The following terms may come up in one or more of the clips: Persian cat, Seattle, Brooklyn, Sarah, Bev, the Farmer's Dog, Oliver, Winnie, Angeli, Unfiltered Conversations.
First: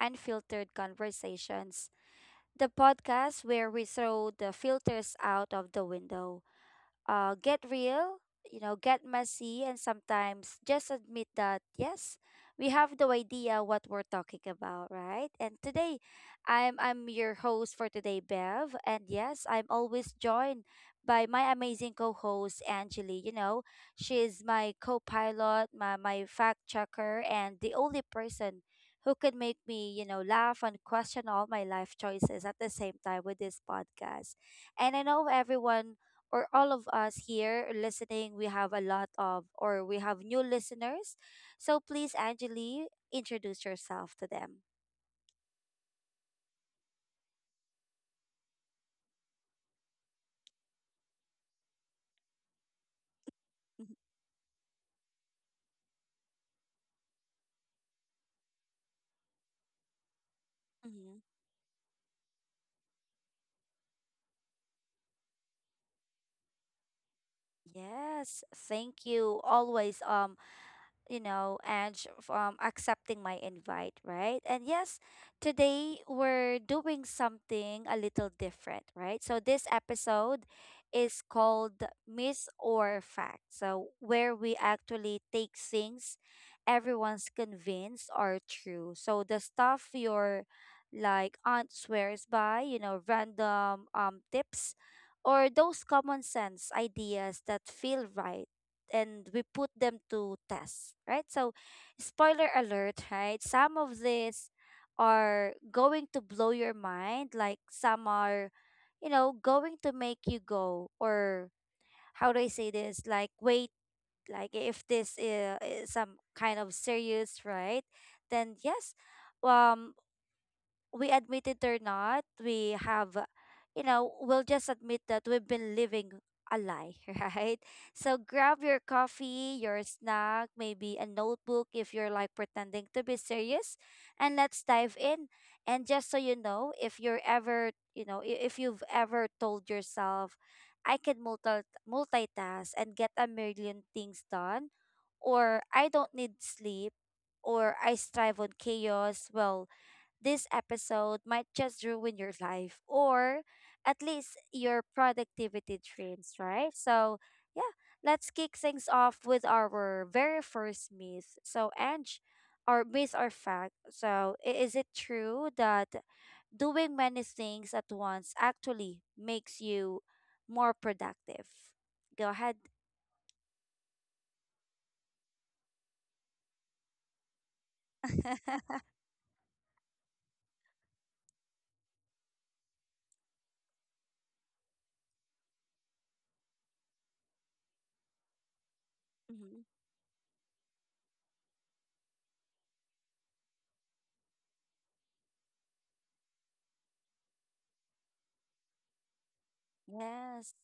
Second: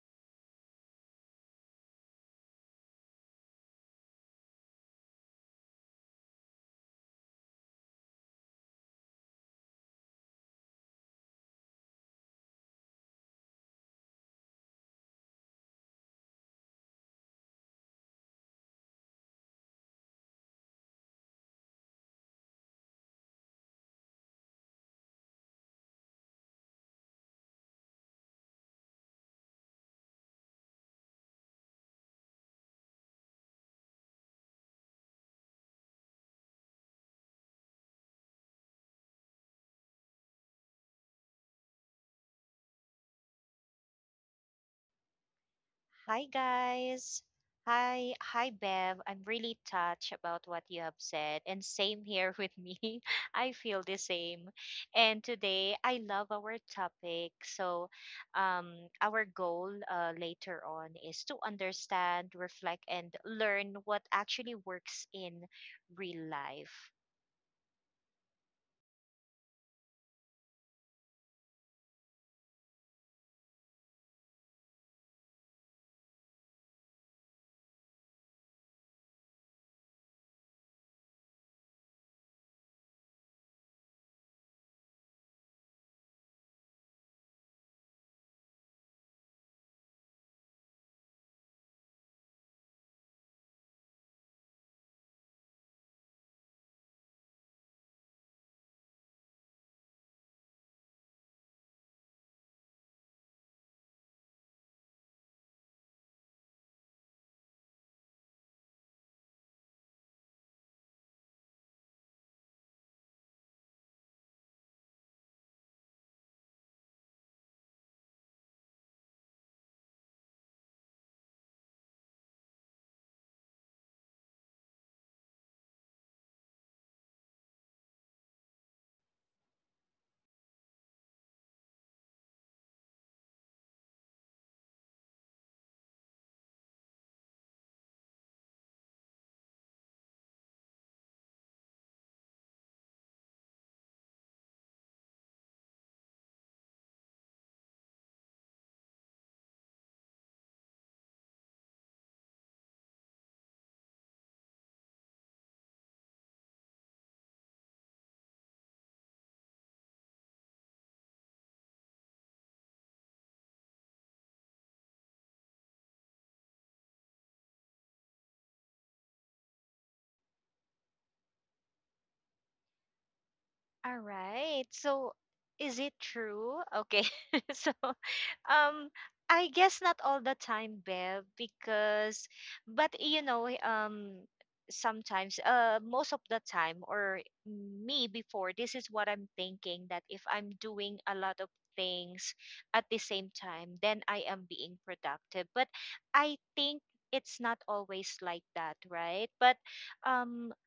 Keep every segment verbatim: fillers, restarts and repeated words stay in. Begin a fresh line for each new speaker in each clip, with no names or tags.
Unfiltered Conversations, the podcast where we throw the filters out of the window, uh, get real, you know, get messy, and sometimes just admit that, yes, we have no idea what we're talking about, right? And today, I'm, I'm your host for today, Bev. And yes, I'm always joined by my amazing co host, Angeli. You know, she's my co pilot, my, my fact checker, and the only person who could make me, you know, laugh and question all my life choices at the same time with this podcast. And I know everyone, or all of us here listening, we have a lot of, or we have new listeners. So please, Angeli, introduce yourself to them.
Hi guys. Hi, hi Bev. I'm really touched about what you have said and same here with me. I feel
Mhm.
the same. And today I love our topic. So um our goal uh, later on is
Mhm.
to understand, reflect and learn what actually works in real life.
Yes, thank you. Always, um, you know, Ange, from accepting my invite, right? And yes, today we're doing something a little different, right? So this episode is called Miss or Fact. So where we actually take things everyone's convinced are true. So the stuff your like aunt swears by, you know, random um tips or those common sense ideas that feel right, and we put them to test, right? So, spoiler alert, right? Some of these are going to blow your mind, like some are, you know, going to make you go, or how do I say this? Like, wait, like if this is, is some kind of serious, right? Then, yes. Um, we admit it or not, we have, you know, we'll just admit that we've been living a lie, right? So grab your coffee, your snack, maybe a notebook if you're like pretending to be serious, and let's dive in. And just so you know, if you're ever, you know, i- if you've ever told yourself, I can multi multitask and get a million things done, or I don't need sleep, or I strive on chaos, well, this episode might just ruin your life or at least your productivity dreams, right? So, yeah, let's kick things off with our very first myth. So, Ange, our myth or fact. So, i- is it true that doing many things at once actually makes you more productive? Go ahead.
All right. So, is it true? Okay. so, um, I guess not all the time, Bev, because, but you know, um, sometimes, uh, most of the time, or me before, this is what I'm
Hmm.
thinking that if I'm doing a lot of things at the same time, then I am being productive. But I think it's not always like that, right? But um,
Yes.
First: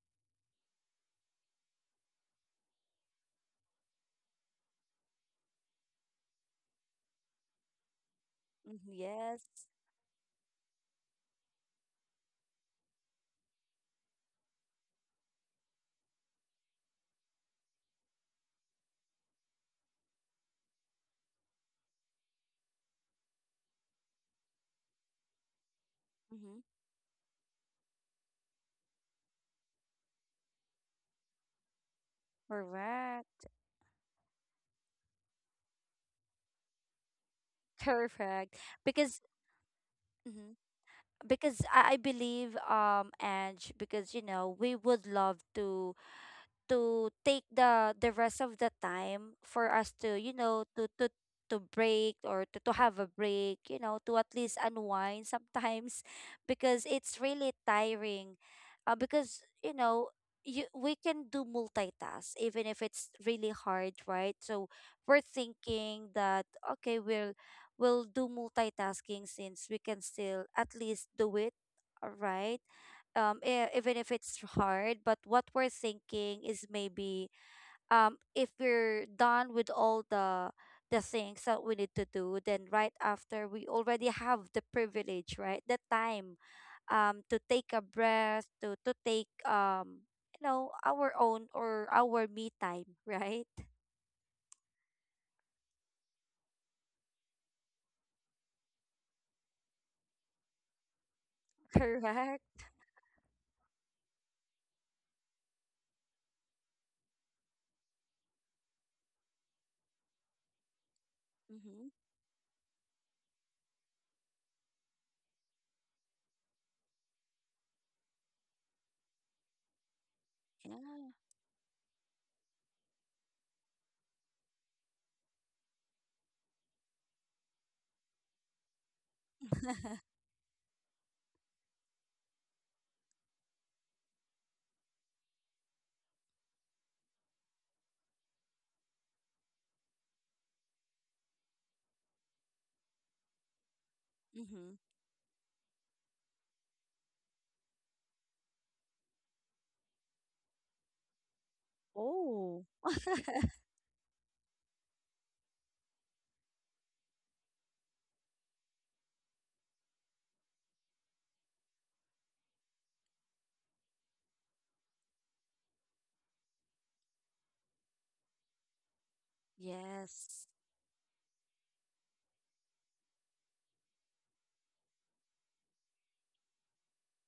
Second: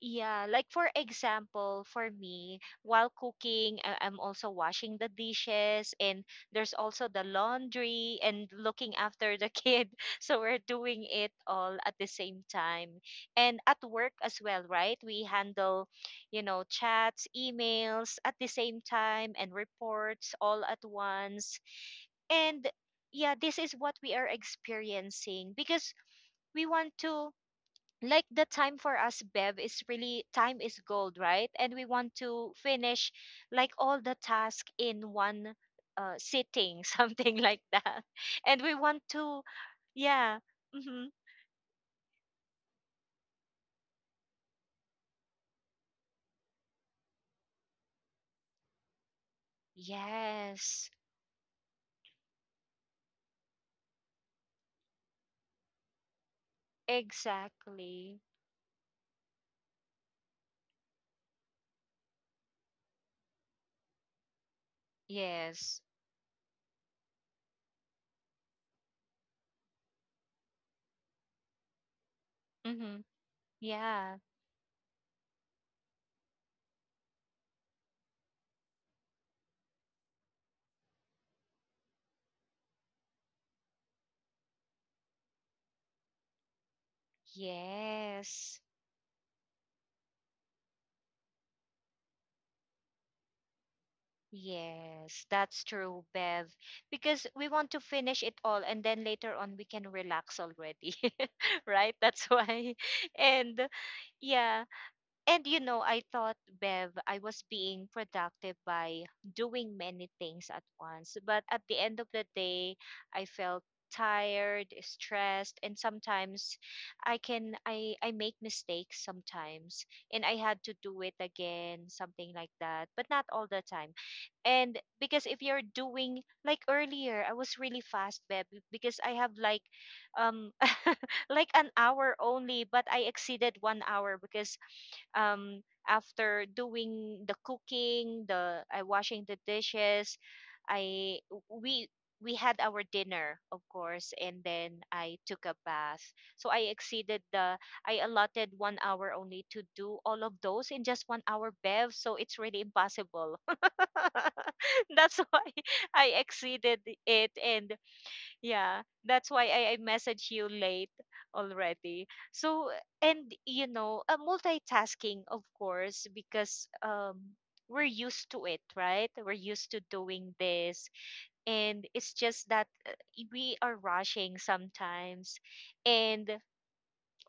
yeah, like for example, for me, while cooking, I- I'm also washing the dishes and there's also the laundry and
Mhm.
looking after
Yes.
the kid. So we're doing it all at the same time. And at work as well, right? We handle, you know, chats, emails at the same time and reports all at once. And yeah, this is what we are experiencing because
Hmm.
we want to, like, the time for us, Bev, is really, time is gold, right? And we want to finish
Correct.
like all the task in one uh, sitting, something like that,
Correct.
and we want
Because,
to, yeah, mm-hmm,
because I, I believe, um, and because you know, we would love to to take the the rest of the time for us to, you know, to
yes,
to to break or to, to have a break, you know, to at least unwind sometimes, because it's really
exactly,
tiring, uh, because you know, you we can do multitask even if it's really hard, right? So we're
yes,
thinking that okay, we'll we'll do multitasking since we can still at least do it, uh, right.
mm-hmm,
Um e- even if
yeah,
it's hard, but what we're thinking is maybe, um if we're done with all the the things that we need to do, then right after, we already have the privilege, right, the time, um to take a breath,
yes,
to to take, um you know, our own, or our me time, right?
yes, that's true, Bev, because we want to finish it all and then later on we can relax already. Right, that's
Correct.
why. And yeah. And you know, I thought, Bev, I was being productive by doing many things at once. But at the
Mm-hmm.
end of the day, I felt tired, stressed, and sometimes I can I I make mistakes sometimes and I had to do
Yeah.
it again, something like that, but not all the time. And because if you're doing like earlier, I was really fast, Beb, because I have like um like an hour only, but I exceeded one hour because um, after doing the cooking, the uh, washing the dishes, I we we had our dinner, of course, and
Mm-hmm.
then I took a bath. So I exceeded the I allotted one hour only to do all of those in just one hour, Bev. So it's really
Oh.
impossible. That's why I exceeded it, and yeah, that's why I, I message you late already. So, and you know, uh, multitasking, of course, because um, we're used to it, right? We're used to doing
Yes.
this. And it's just that uh, we are rushing sometimes. And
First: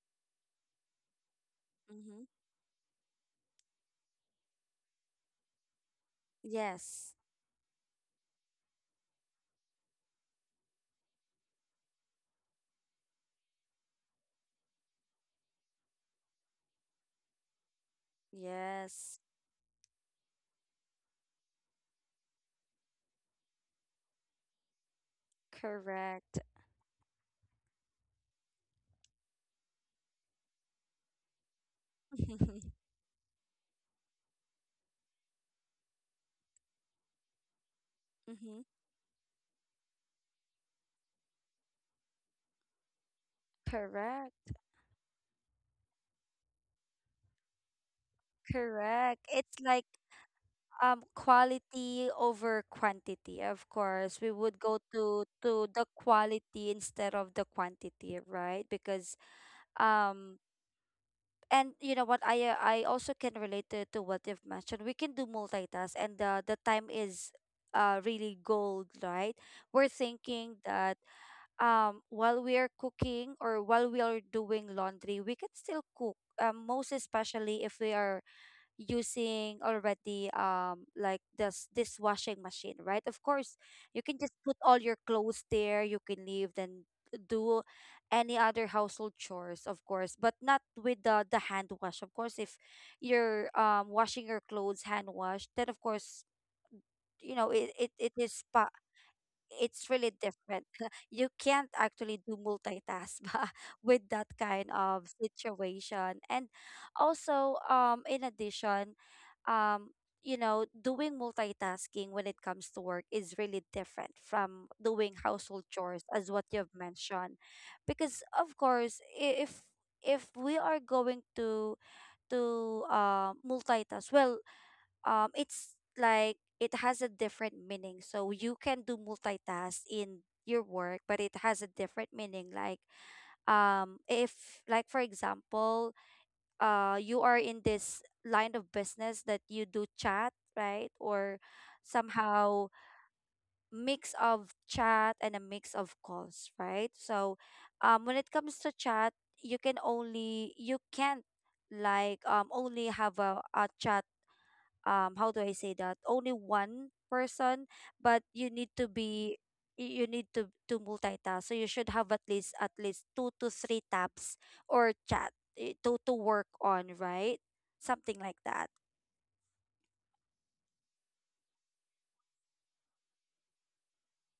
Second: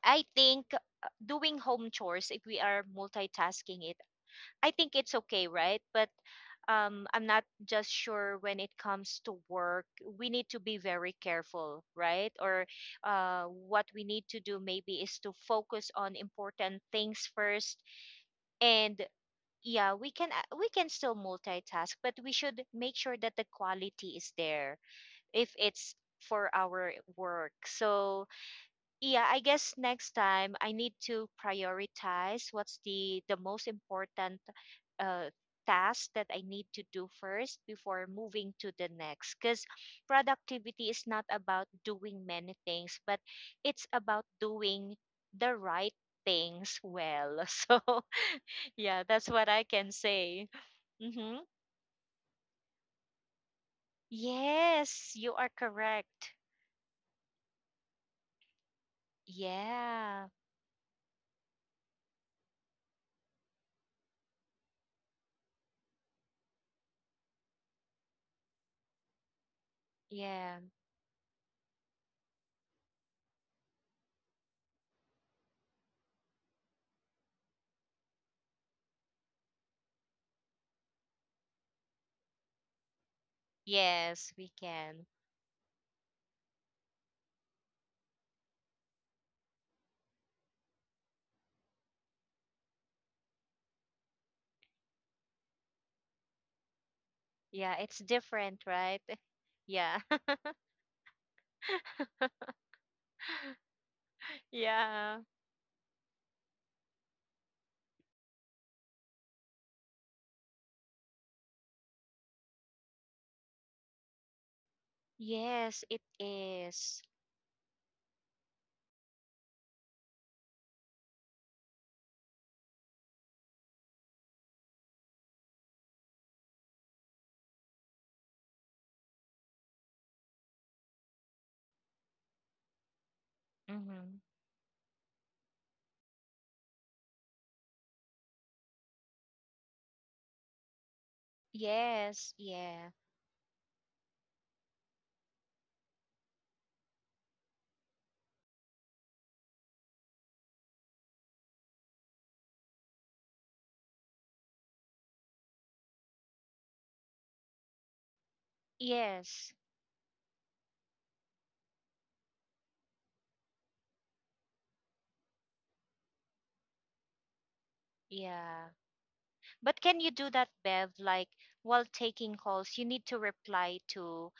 I think, uh, doing home
Mm-hmm.
chores, if we are multitasking it, I think it's okay, right? But um,
Yes.
I'm not just sure when it comes to work. We need to be very careful, right? Or uh, what we need to do maybe is to focus on important things first. And
Yes.
yeah, we can a- we can still multitask, but we should make sure that the quality is there if it's
Correct.
for our work. So yeah, I guess next time I need to prioritize what's the the most important uh task that I need to do first before moving
Mm-hmm.
to the next, because productivity is not about doing many things but it's about
Correct.
doing the right things well. So yeah,
Correct.
that's what
It's
I
like,
can say.
um,
Mm-hmm.
quality over quantity. Of course, we would go
Yes,
to
you are
to the
correct.
quality instead of the quantity, right? Because,
Yeah.
um, and you know what, I, uh, I also can relate to, to what you've mentioned. We can do multitask and the the time is, uh really gold, right? We're thinking
Yeah.
that, um, while we are cooking or while we are doing laundry, we can still cook, um most especially if we are using already, um like this this washing machine, right? Of course, you can just
Yes, we
put all your
can.
clothes there, you can leave, then do any other household chores, of course, but not with the the hand wash. Of course, if you're um washing your clothes hand wash, then of course, you know it
Yeah,
it,
it's
it is,
different, right?
it's
Yeah.
really different. You can't actually do multitask with that kind of
Yeah.
situation. And also, um, in addition, um, you know, doing multitasking when it comes to work is really different from doing household
Yes, it
chores, as what you've
is.
mentioned, because of course, i- if if we are going to to uh, multitask, well, um it's like it has a different meaning, so you can do multitask in your work, but it has a different meaning, like, um
Mm-hmm.
if like for example, uh you are in this line of business that you do chat, right, or
Yes,
somehow
yeah.
mix of chat and a mix of calls, right? So, um when it comes to chat, you can only, you can't like, um only have a, a chat, um how do I say that, only one person, but you need to be,
Yes,
y- you need to to multitask, so you should have at least at least two to three tabs or chat, eh, to to work on, right, something like
yeah.
that.
But can you do that, Bev? Like while taking calls, you need to reply to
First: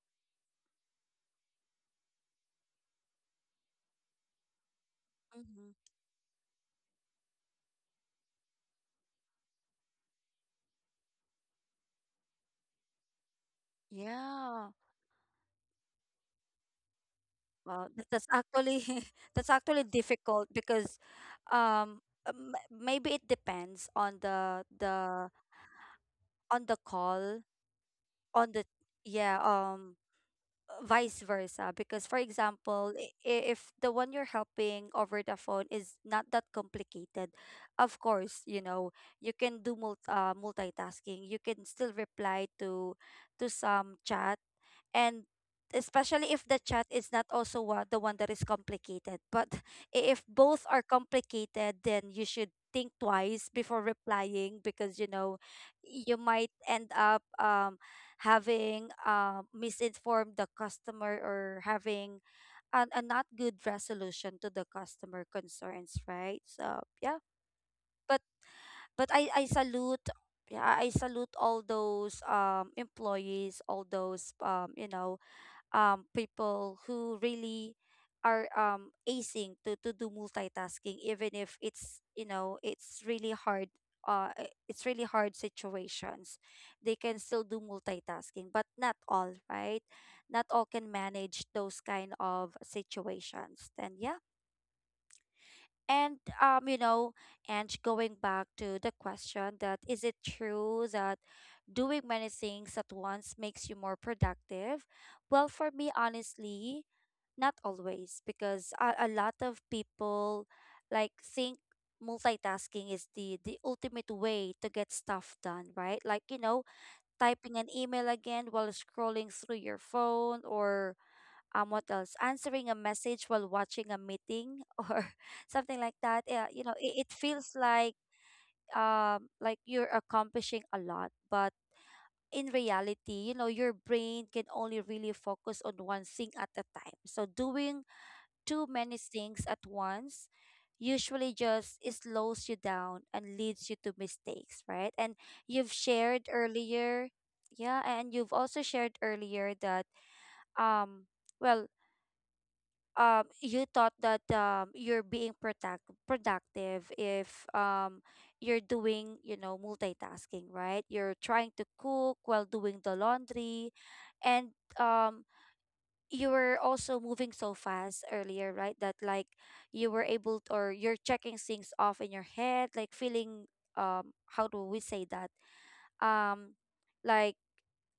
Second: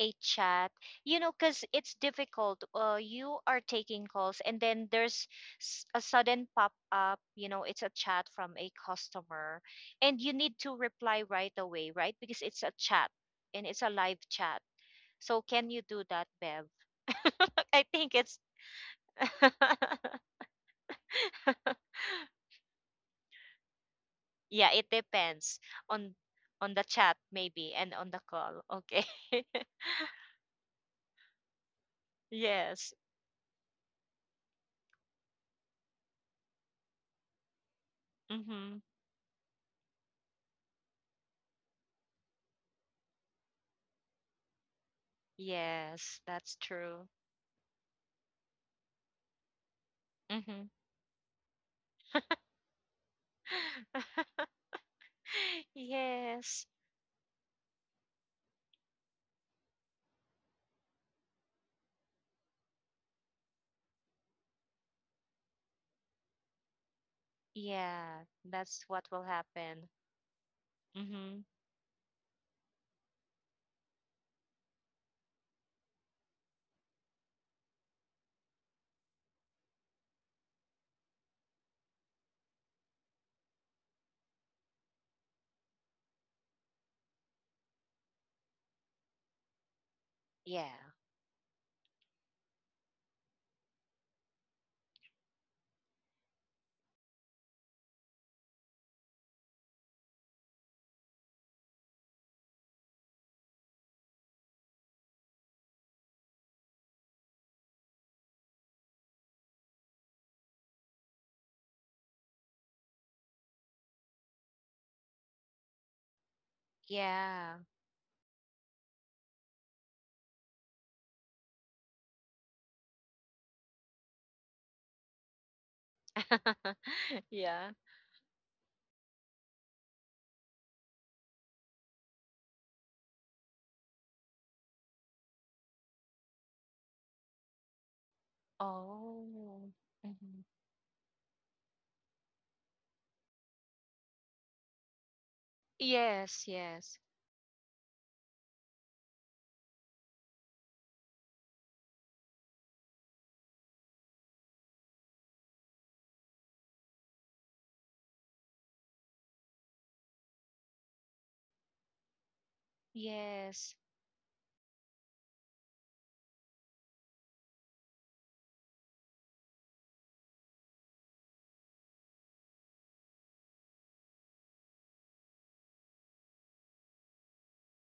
a chat, you know, because it's difficult. Uh, you are taking calls, and then there's s-
Hmm.
a sudden pop up, you know, it's a chat from a customer, and you need to reply right away, right? Because it's a chat and it's a live chat.
Yeah.
So can you do that, Bev? I
Well, that-
think
that's
it's
actually that's actually difficult because, um uh, m- maybe it depends on the
yeah, it
the
depends on
on
on
the
the chat
call,
maybe and on the
on
call.
the,
Okay.
yeah, um vice versa, because for
Yes.
example, i- i- if the one you're helping over the phone is not that complicated, of course, you
Mm-hmm.
know, you can do mul- uh, multitasking, you can still reply to to some chat, and
Yes,
especially if
that's
the chat
true.
is not also wa- the one that is complicated, but I- if
Mm-hmm.
both are complicated, then you should think twice before replying, because you know, you might
Yes.
end up, um, having, uh, misinformed the customer, or having an, a not good resolution to the customer concerns, right? So yeah, but
Yeah, that's
but
what will
I I
happen.
salute yeah, I salute
Mm-hmm.
all those um employees, all those, um you know, um people who really are, um acing to to do multitasking even if it's, you know, it's really hard, uh i- it's really hard situations, they can still do multitasking, but not all, right? Not all
Yeah.
can manage those kind of situations, then yeah. And, um you know, and going back to the question that, is it true that doing many things at once makes you more productive? Well, for me honestly, not always, because a, a lot of people like think multitasking is the the ultimate way to get stuff done, right? Like, you know,
Yeah.
typing an email again while scrolling through your phone, or, um what else? Answering a message while watching a meeting or something like that. Yeah, you know, it, it feels
Yeah.
like, um like you're accomplishing a lot, but in reality, you know, your brain can only really focus on one thing at a time. So doing too many things at
Oh.
once
Mm-hmm.
usually just slows you down and leads you to mistakes, right? And you've shared
Yes, yes.
earlier, yeah, and you've also shared earlier that, um well, um you thought that, um you're being product productive if, um you're doing, you know, multitasking, right? You're trying to cook while doing the laundry,
Yes.
and, um you were also moving so fast earlier, right? That like, you were able to, or you're checking things off in your head, like feeling, um how do we say that? Um like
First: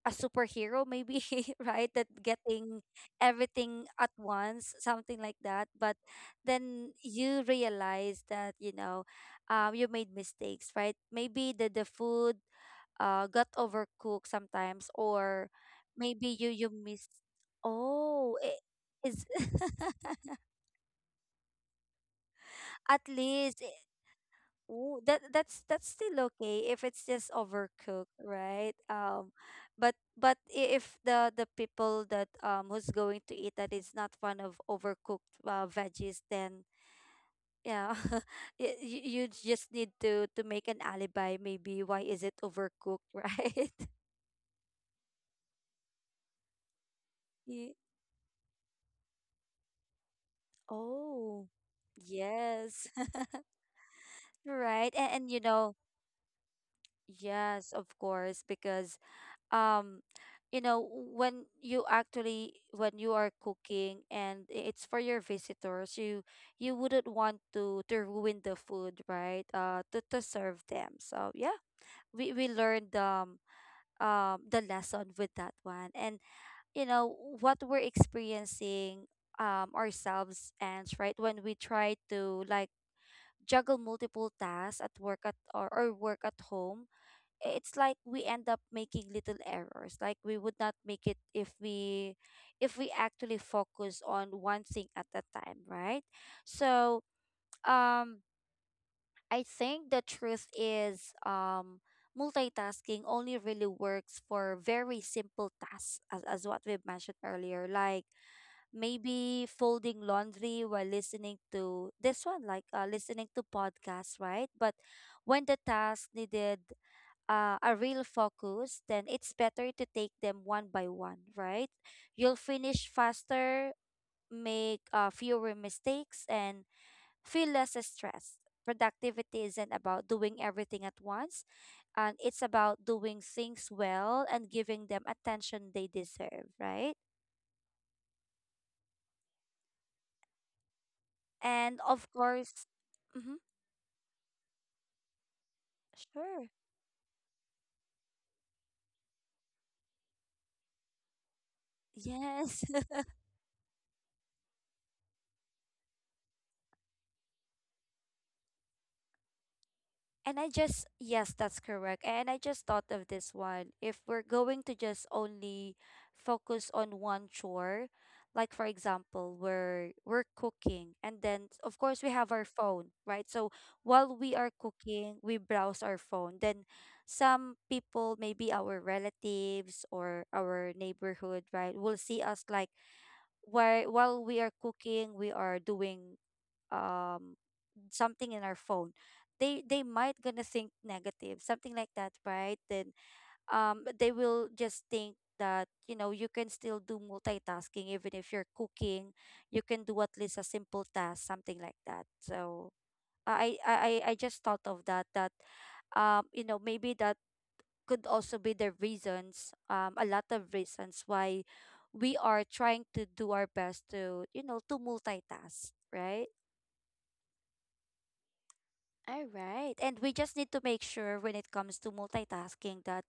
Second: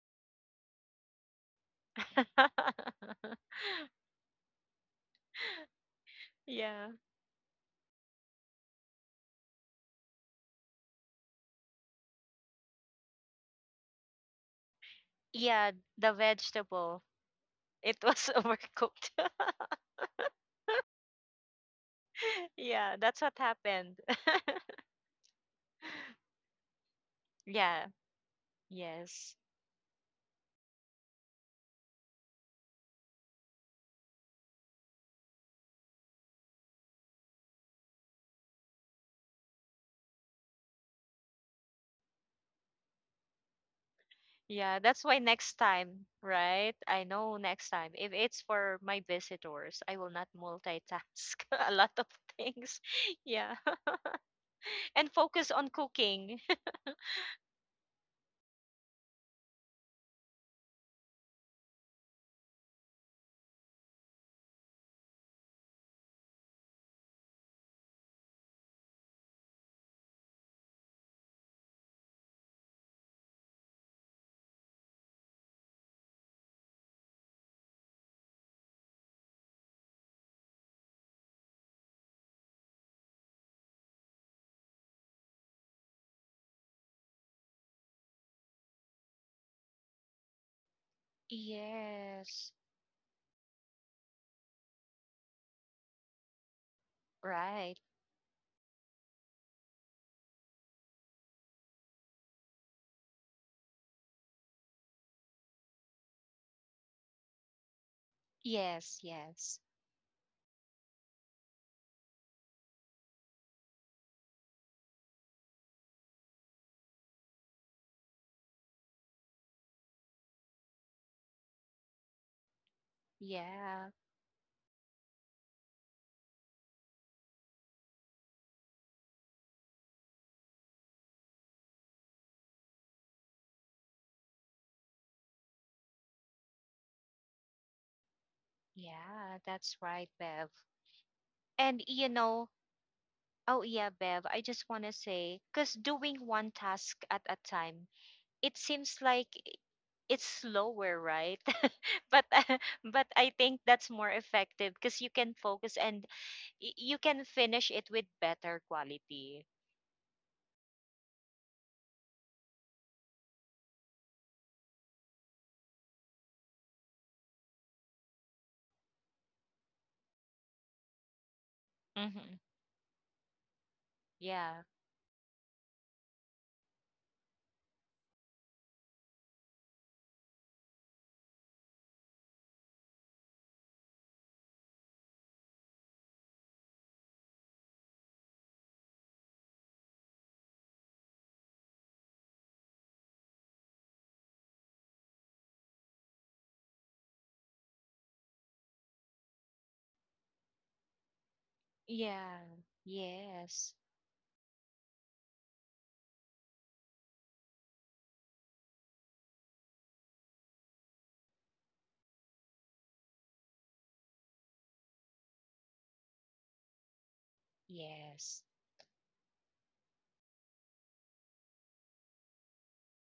a superhero maybe, right? That getting everything at once, something like that. But
Yeah.
then you realize that, you know, um you made mistakes, right? Maybe the the food, uh, got overcooked sometimes, or
Yeah, the
maybe you you
vegetable.
miss.
It was
Oh, it
overcooked.
is
Yeah,
at
that's what
least, eh,
happened.
ooh, that that's that's still okay if it's just
Yeah,
overcooked, right? Um,
yes.
but but I- if the the people that, um who's going to eat that is not fond of overcooked, uh, veggies, then yeah, y- you you just need to to make an alibi. Maybe why is it overcooked, right?
Yeah, that's why next time, right? I know next time. If it's for my visitors, I will not multitask
Oh,
a lot of things.
yes.
Yeah.
Right. And,
And
and you
focus on
know,
cooking.
yes, of course, because, um, you know, when you actually when you are cooking and, i- it's for your visitors, you you wouldn't want to to ruin the food, right? Uh, to to serve them. So yeah, we we learned, um um the lesson with that one. And you know what we're experiencing, um ourselves, and right, when we try to like juggle multiple tasks at work at, or, or work at home, i- it's like we end up making little errors. Like we would not make it if we
Yes.
if we actually focus on one thing at a time, right? So,
Right.
um I think the truth is, um multitasking only really works for very simple tasks, as, as what we've mentioned earlier, like
Yes,
maybe
yes.
folding laundry while listening to this one, like, uh, listening to podcasts, right? But when the task needed, uh, a real focus, then it's better to take them one by one, right? You'll finish faster,
Yeah.
make, uh, fewer mistakes, and feel less stressed. Productivity isn't about doing everything at once, and it's about doing things well and giving them attention they deserve, right?
Yeah, that's right, Bev. And
And
you
of
know,
course, mhm.
oh, yeah, Bev. I just want to say, because doing one
Sure.
task at a time, it seems like i- it's slower, right? But uh,
Yes.
but I think that's more effective because you can focus and y- you can finish it with better quality.
And I just, yes, that's correct. And I just thought of this one. If we're going to just only focus on one chore, like for example, we're we're cooking and then of course we have
Hmm.
our phone, right? So while we are
Yeah.
cooking, we browse our phone. Then some people, maybe our relatives or our neighborhood, right, will see us like while while we are cooking, we are doing um something in our phone, they they might gonna think negative something like that, right? Then um they will just think that you know you can still do multitasking even if you're cooking, you can do at least a simple task something like that.
Yeah.
So i
Yes.
i i I just thought of that that um you know, maybe that could also be the reasons, um a lot of reasons why we are trying to do our best to, you know, to multitask, right?
Yes.
All right. And we just need to make sure when it comes to multitasking that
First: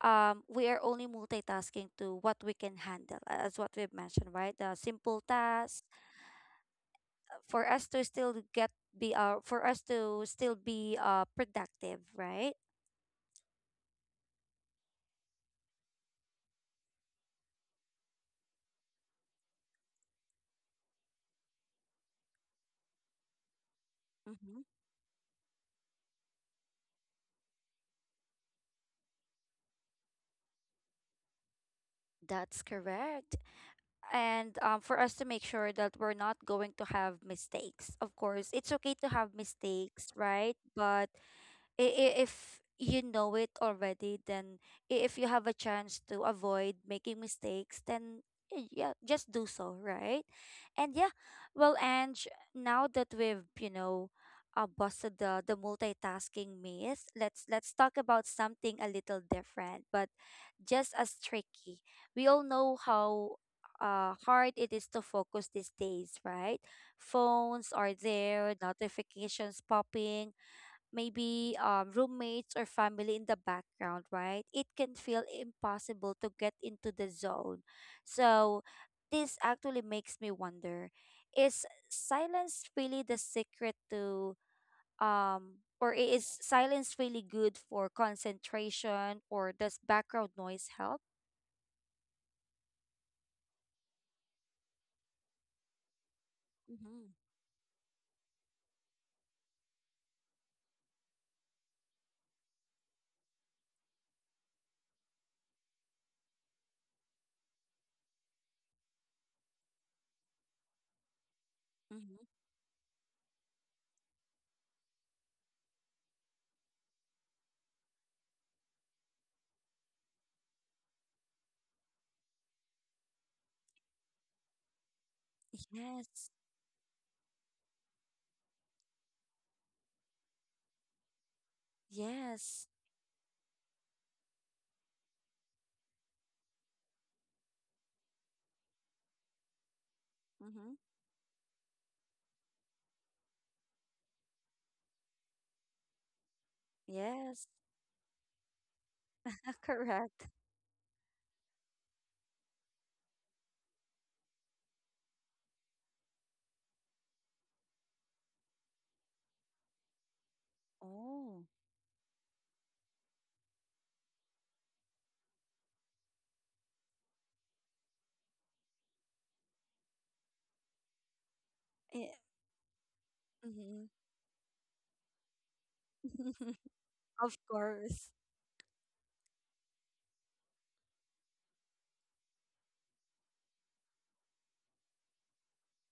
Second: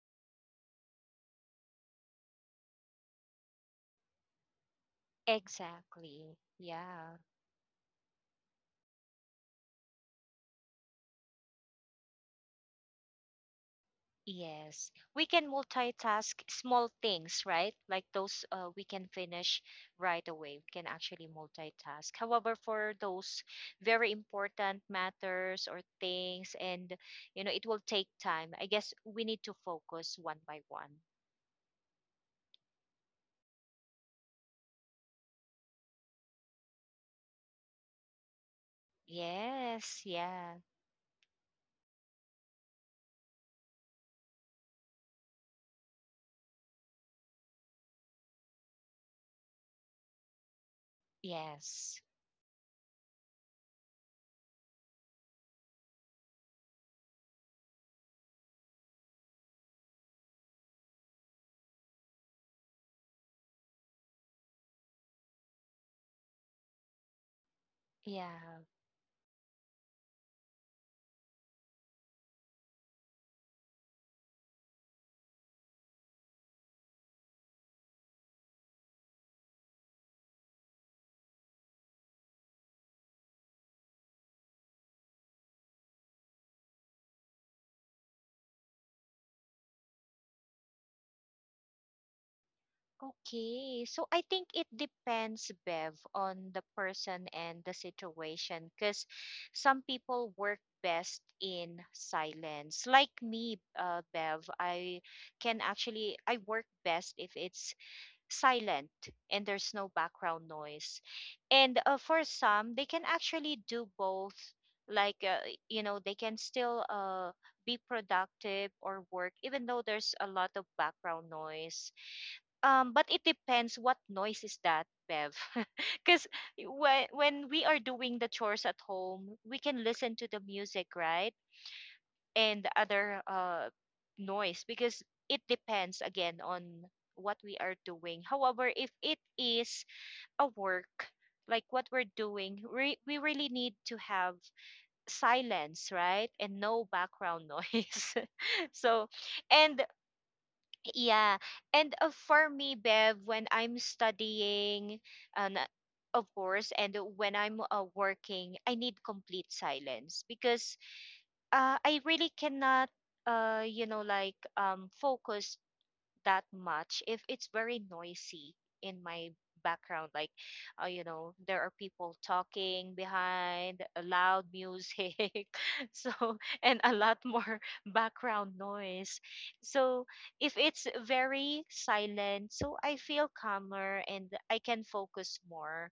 um we are only multitasking to what we can handle, a- as what we've mentioned, right? The simple tasks,
Exactly. Yeah.
uh, for us to still get be uh for us to still be uh productive, right?
Yes, we can multitask small things, right? Like those uh, we can finish right away. We can actually multitask. However, for those very
Mm-hmm.
important matters or things, and you know, it will take time. I guess we need to focus one by one.
That's correct. And um, for us to make sure that we're not going to have mistakes. Of course, it's okay to have
Yes,
mistakes, right?
yeah,
But i- i- if you know it already, then i- if you have a chance to avoid making mistakes, then y- yeah, just do so, right? And yeah, well,
yes,
Ange, now that we've, you know, uh, busted the, the multitasking myth, let's let's talk about something a little different but just as tricky. We all know how uh, hard it is to focus these days, right? Phones are there,
yeah.
notifications popping, maybe um, roommates or family in the background, right? It can feel impossible to get into the zone. So, this actually makes me wonder, is silence really the secret to, um, or I- is silence really good for concentration, or does background noise help?
Okay, so I think it depends, Bev, on the
Mm-hmm.
person and the situation. Because some people work best in silence. Like me, uh, Bev, I can actually I work best if it's silent and there's no background noise. And uh, for
Mm-hmm.
some, they can actually do both. Like uh, you know, they can still uh, be productive or work even though there's a lot of background noise. Um, but it depends what noise is that, Bev. Because
Yes.
when, when we are doing the chores at home, we can listen to the music, right? And
Yes.
the other uh, noise, because it depends again on what we are doing. However, if it is a
Mm-hmm.
work, like what we're doing, re- we really need to have silence, right? And no
Yes.
background noise. So, and
Correct.
yeah. And uh, for me, Bev, when I'm studying, and uh, of course, and when I'm uh, working, I need complete silence because
Oh.
uh, I really cannot, uh, you know, like um, focus that much if it's very noisy in my background, like uh, you know, there are
Yeah.
people talking behind,
Mm-hmm.
uh, loud music, so and a lot
Of
more
course.
background noise. So if it's very silent, so I feel calmer and I can focus more.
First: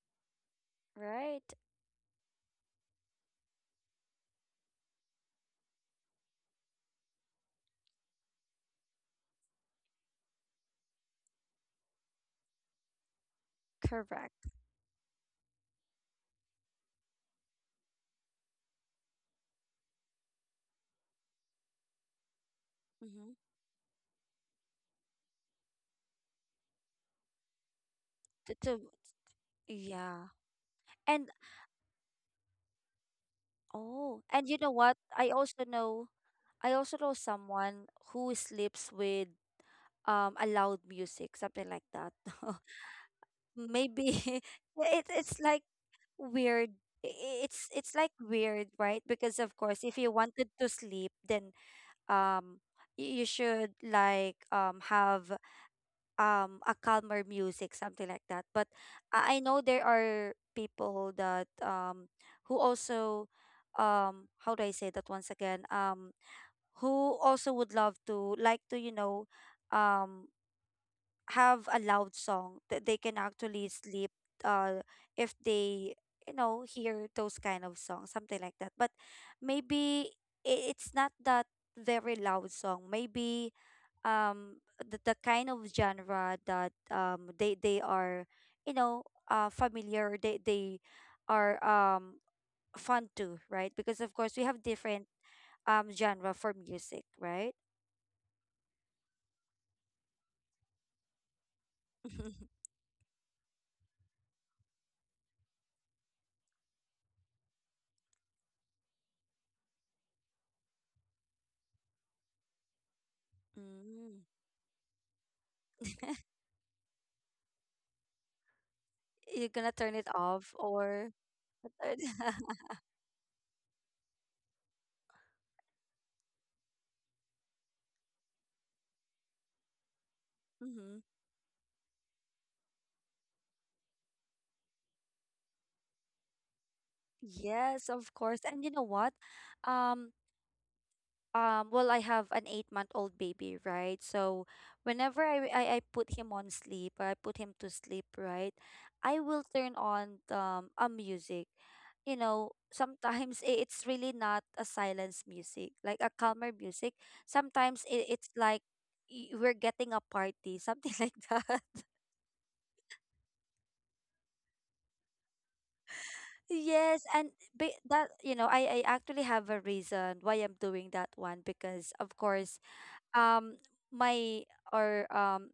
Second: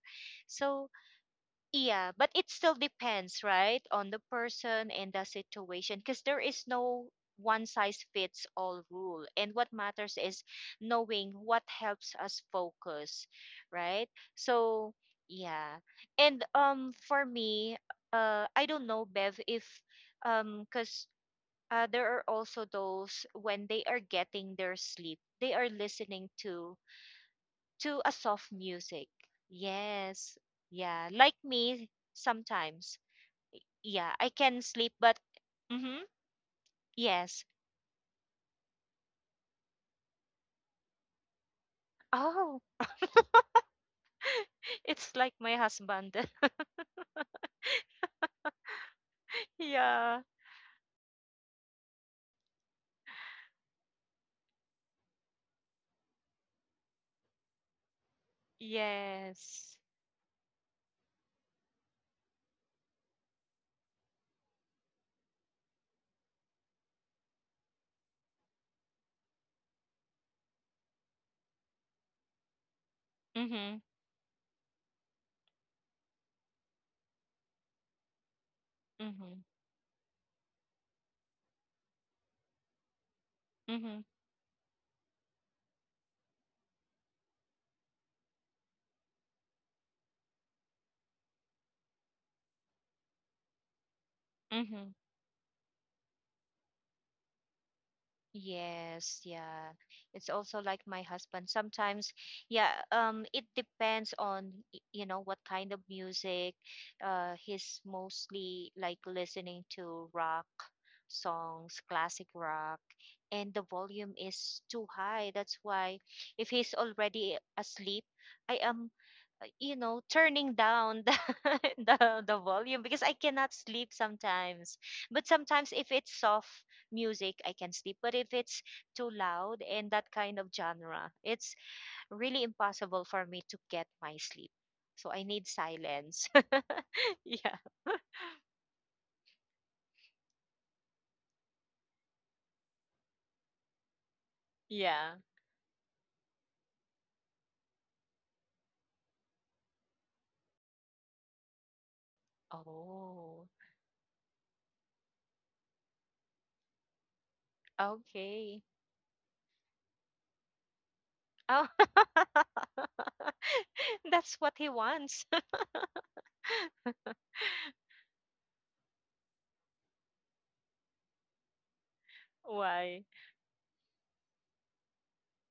So
Right?
yeah, but it still depends, right, on the person and the situation, because there is no one size fits all rule. And what matters is knowing what helps us focus, right?
Correct.
So, yeah. And um for me, uh I don't know, Bev, if um cuz uh, there are also those
Mm-hmm.
when they are getting their sleep, they are listening to to a soft
To, to,
music.
yeah.
Yes. Yeah.
And
Like me, sometimes. Yeah,
oh,
I
and you
can
know
sleep,
what?
but
I also
mm-hmm,
know I also know
yes.
someone who sleeps with um a loud music, something like that.
Oh,
Maybe it,
it's like
it's
my
like
husband.
weird. I- It's it's like weird, right? Because of course, if you
Yeah.
wanted to sleep, then um y- you should like um have um a calmer music something like that. But I I know
Yes.
there are people that, um who also, um how do I say that once again, um who also would love to, like to, you know, um have a loud song that they can actually
Mm-hmm.
sleep uh if they, you know, hear those kind of songs, something like that. But
Mm-hmm.
maybe i- it's not that very loud song, maybe
Mm-hmm.
um the, the kind of genre that, um they they are, you know, uh familiar, they they are um fun to, right? Because of course we have
Mm-hmm.
different um genre for music, right?
Yes, yeah. It's also like my husband. Sometimes,
Mm.
yeah, um, it depends on, y- you know, what kind of music. Uh, he's mostly like listening to rock songs, classic rock, and the volume is too high. That's why if he's already asleep, I am,
You're gonna
you
turn
know,
it off
turning down
or
the the the volume because I cannot sleep sometimes. But sometimes if it's soft music I can sleep, but if it's too loud and that kind of
mhm.
genre, it's really impossible for me to get my sleep, so I need silence. Yeah.
Yes, of course. And you know what? um um well, I have an eight month old baby, right? So
Yeah.
whenever I, I i put him on sleep or I put him to sleep, right, I will turn on um a music, you know. Sometimes
Oh.
i- it's really not a silence music, like a calmer music. Sometimes it, it's like
Okay.
y- we're getting a party, something like that.
Oh. That's what he wants.
Yes, and be, that, you know, I I actually have a reason why I'm doing that one. Because of course,
Why?
um, my or um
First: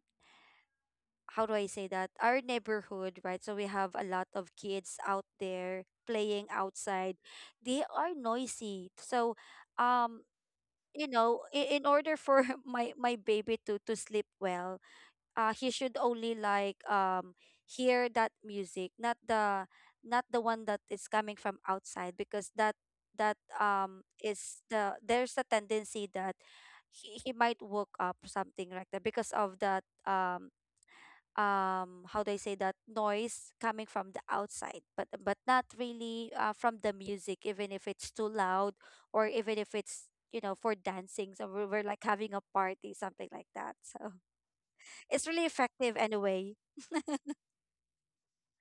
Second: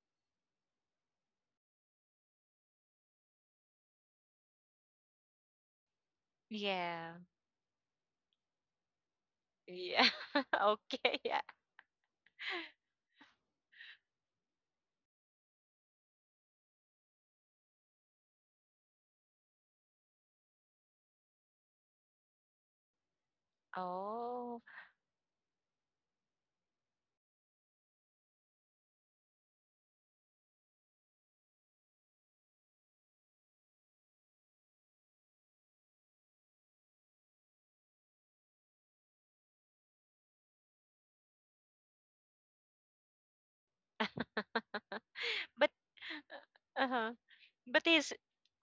how do I say that? our neighborhood, right? So we have a lot of kids out there playing
Yeah.
outside. They are noisy. So,
Yeah.
um, you
Okay. Yeah.
know, in, in order for my my baby to to sleep well, uh, he should only like um hear that music, not the, not the one that is coming from outside because that that um
Oh.
is the there's a tendency that he, he might woke up something like that because of that, um um how do I say, that noise coming from the outside, but but not really, uh, from the music even if it's too loud or even if it's, you know, for dancing. So we're, we're like having a party, something like that. So it's really
But
effective anyway.
uh-huh. But he's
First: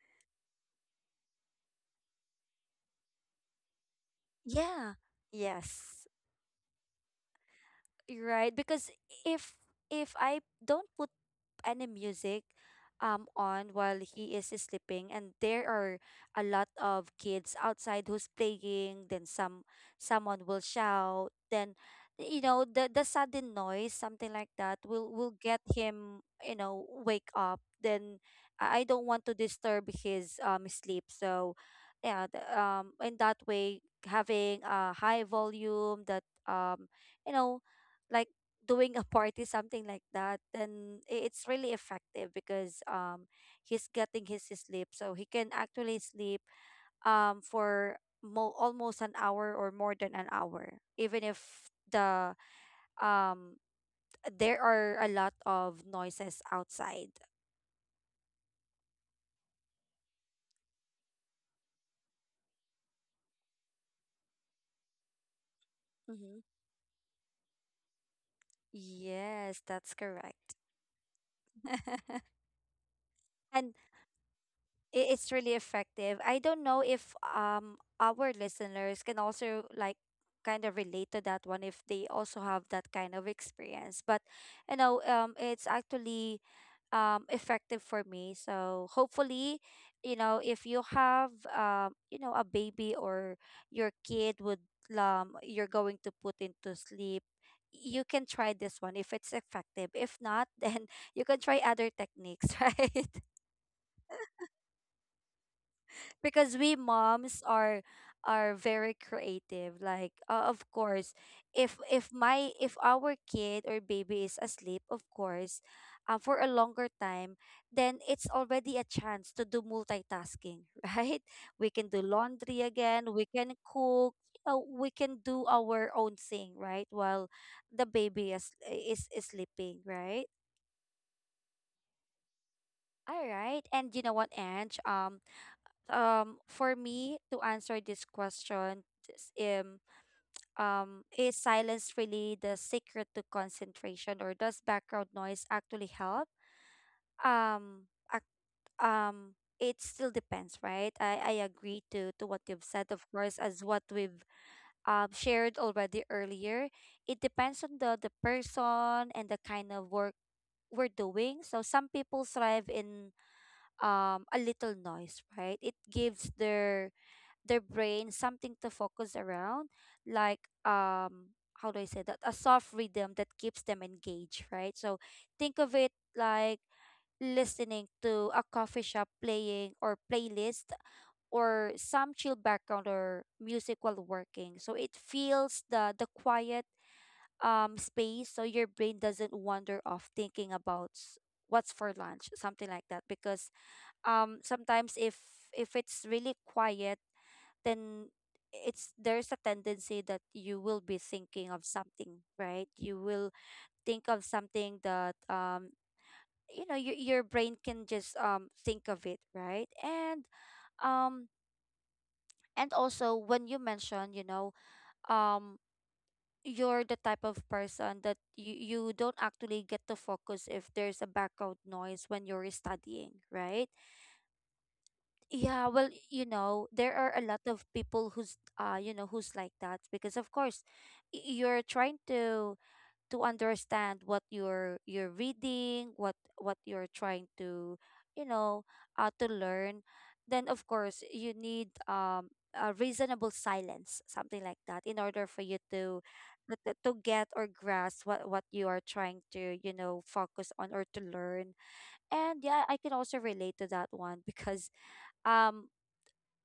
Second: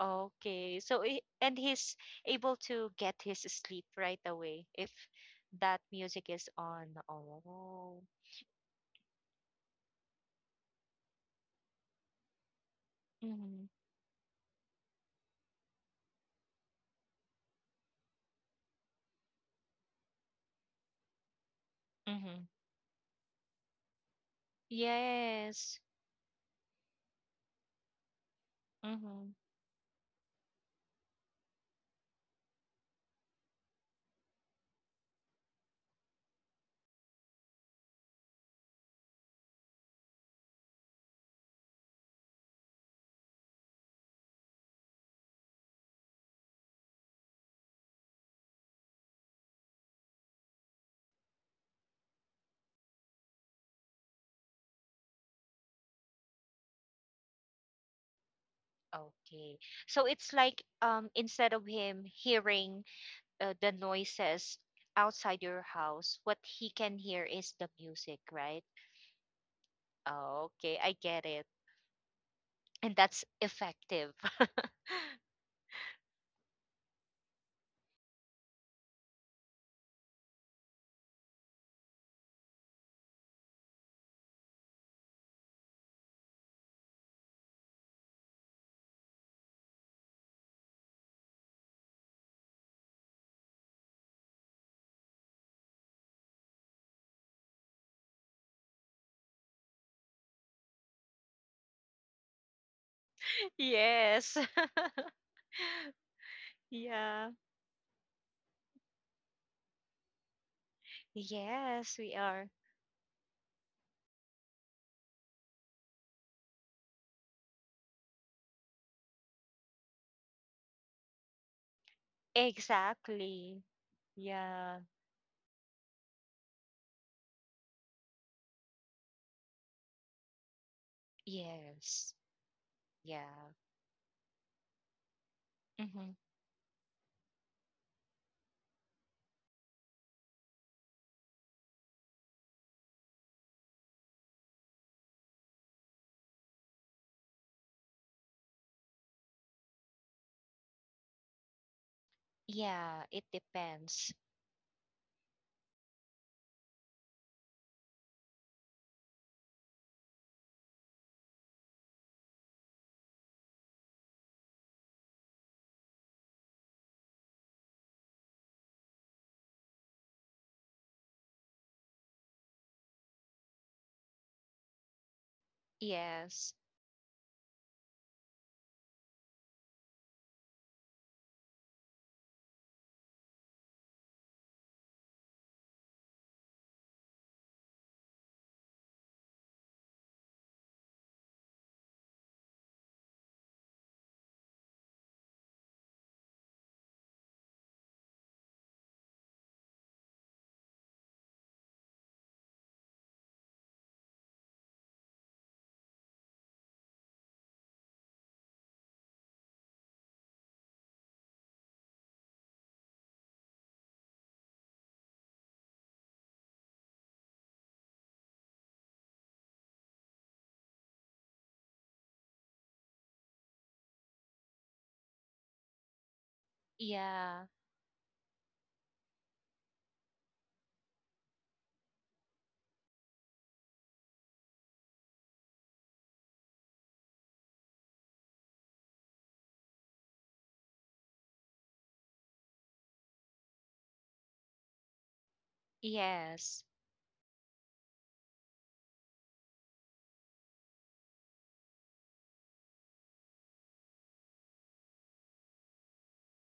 okay. So he- and he's able to get his sleep right away if
Yeah.
that
Yes,
music is on. Oh.
you're right. Because if if I don't put any music um
Mm-hmm.
on while he is sleeping and there are a lot of kids outside who's playing, then some, someone will shout. Then
Mm-hmm.
you know the the sudden noise something like that will will get
Yes.
him, you know, wake up. Then i I don't want
Mm-hmm.
to disturb his um sleep. So yeah, the, um in that way, having a high volume that, um you know, like doing a party, something like that, then i- it's really effective because um he's getting his sleep, so he can actually sleep um for mo- almost an hour or more than an hour, even if the, um there are a lot of noises outside.
Okay. So it's like, um, instead of him hearing uh, the noises outside your house, what
Mm-hmm.
he can hear is the music, right?
Yes, that's correct.
Okay, I get it. And that's
And
effective.
it, it's really effective. I don't know if um our listeners can also like kind of relate to that one if they also have that kind of experience. But you know, um it's actually um effective for me. So hopefully, you know, if you have, um, you know, a baby or your kid would, um you're going to put into sleep, you can try this one if it's effective. If not, then you can try other techniques, right?
Yes.
Because we
Yeah.
moms are are very creative, like, uh, of course, if
Yes, we
if
are.
my if our kid or baby is asleep, of course, uh, for a longer time, then it's already a chance to do multitasking, right? We can do laundry again, we can
Exactly.
cook, uh,
Yeah.
we can do our own thing, right, while the baby is is, is sleeping, right?
Yes.
All
Yeah.
right, and you know what, Ange, um
Mm-hmm.
um for me to answer this question is, um um is silence really the secret to concentration or does background noise actually help? Um act, um it still depends, right? I, I agree to to what you've said,
Yeah,
of
it
course, as what
depends.
we've um shared already earlier. It depends on the the person and the kind of work we're doing. So some people thrive in um a little noise, right? It gives their their brain something to focus around, like, um how do I say, that a soft rhythm that keeps them engaged, right? So think of it
Yes.
like listening to a coffee shop playing or playlist or some chill background or music while working. So it feels the the quiet um space, so your brain doesn't wander off thinking about s- what's for lunch, something like that. Because um sometimes if if it's really quiet, then it's there's a tendency that you will be thinking of something, right? You will think of something that, um you know, your your brain can just um think of it, right? And um and also when you mention, you know, um you're the type of person that you, you don't actually get to focus if there's a background noise when you're studying, right? Yeah, well, you know, there are a lot
Yeah.
of people who's, uh, you know, who's like that. Because of course y- you're trying to, to understand what you're you're reading, what what you're trying to, you know, uh to learn. Then of course you need um a reasonable silence, something like that, in order for you to to
Yes.
to to get or grasp what what you are trying to, you know, focus on or to learn. And yeah, I can also relate to that one because um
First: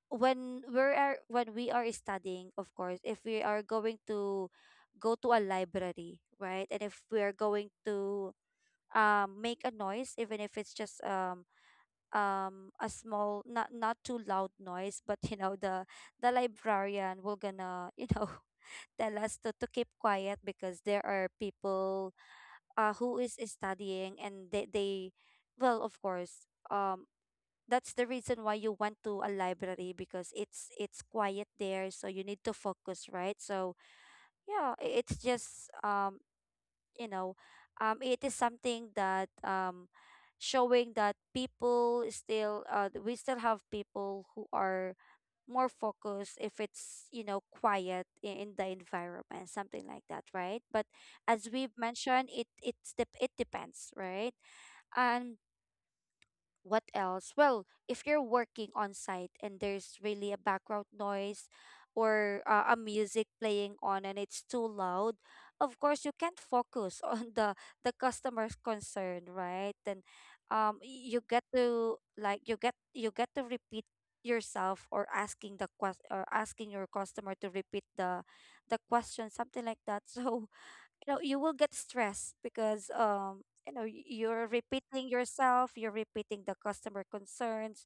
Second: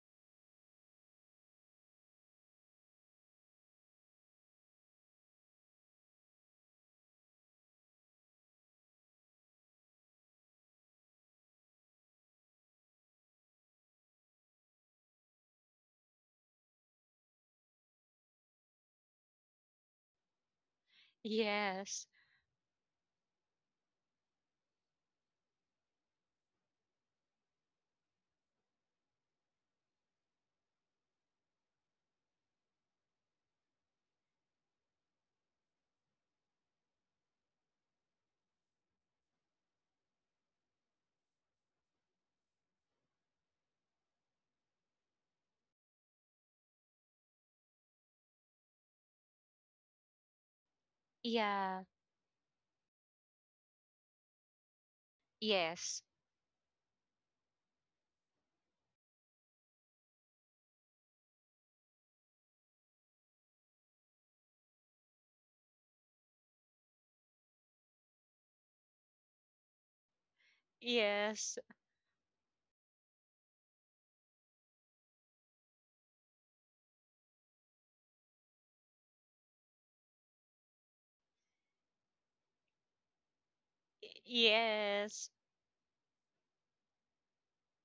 when we're ar- when we are studying, of course, if we are going to go to a library, right, and if we are going to um make a noise even if it's just, um um a small, not not too loud noise, but you know the the librarian will gonna, you know, tell us to, to keep quiet because there are
Yes.
people, uh, who is studying and they, they, well of course, um that's the reason why you went to a library, because it's it's quiet there, so you need to focus, right? So yeah, i- it's just, um you know, um it is something that, um showing that people still, uh we still have people who are more focused if it's, you know, quiet i- in the environment, something like that, right? But as we've
Yeah.
mentioned, it it's dep it depends, right? And
Yes.
what else? Well, if you're working on site and there's really a background noise or uh, a music playing on and it's too loud, of course you can't focus on the the customer's concern, right? And um y- you get
Yes.
to, like, you get you get to repeat yourself or asking the quest or asking your customer to repeat the the question, something like that. So you know you will get stressed because um you know y-
y-
you're repeating
Yes.
yourself, you're repeating the customer concerns,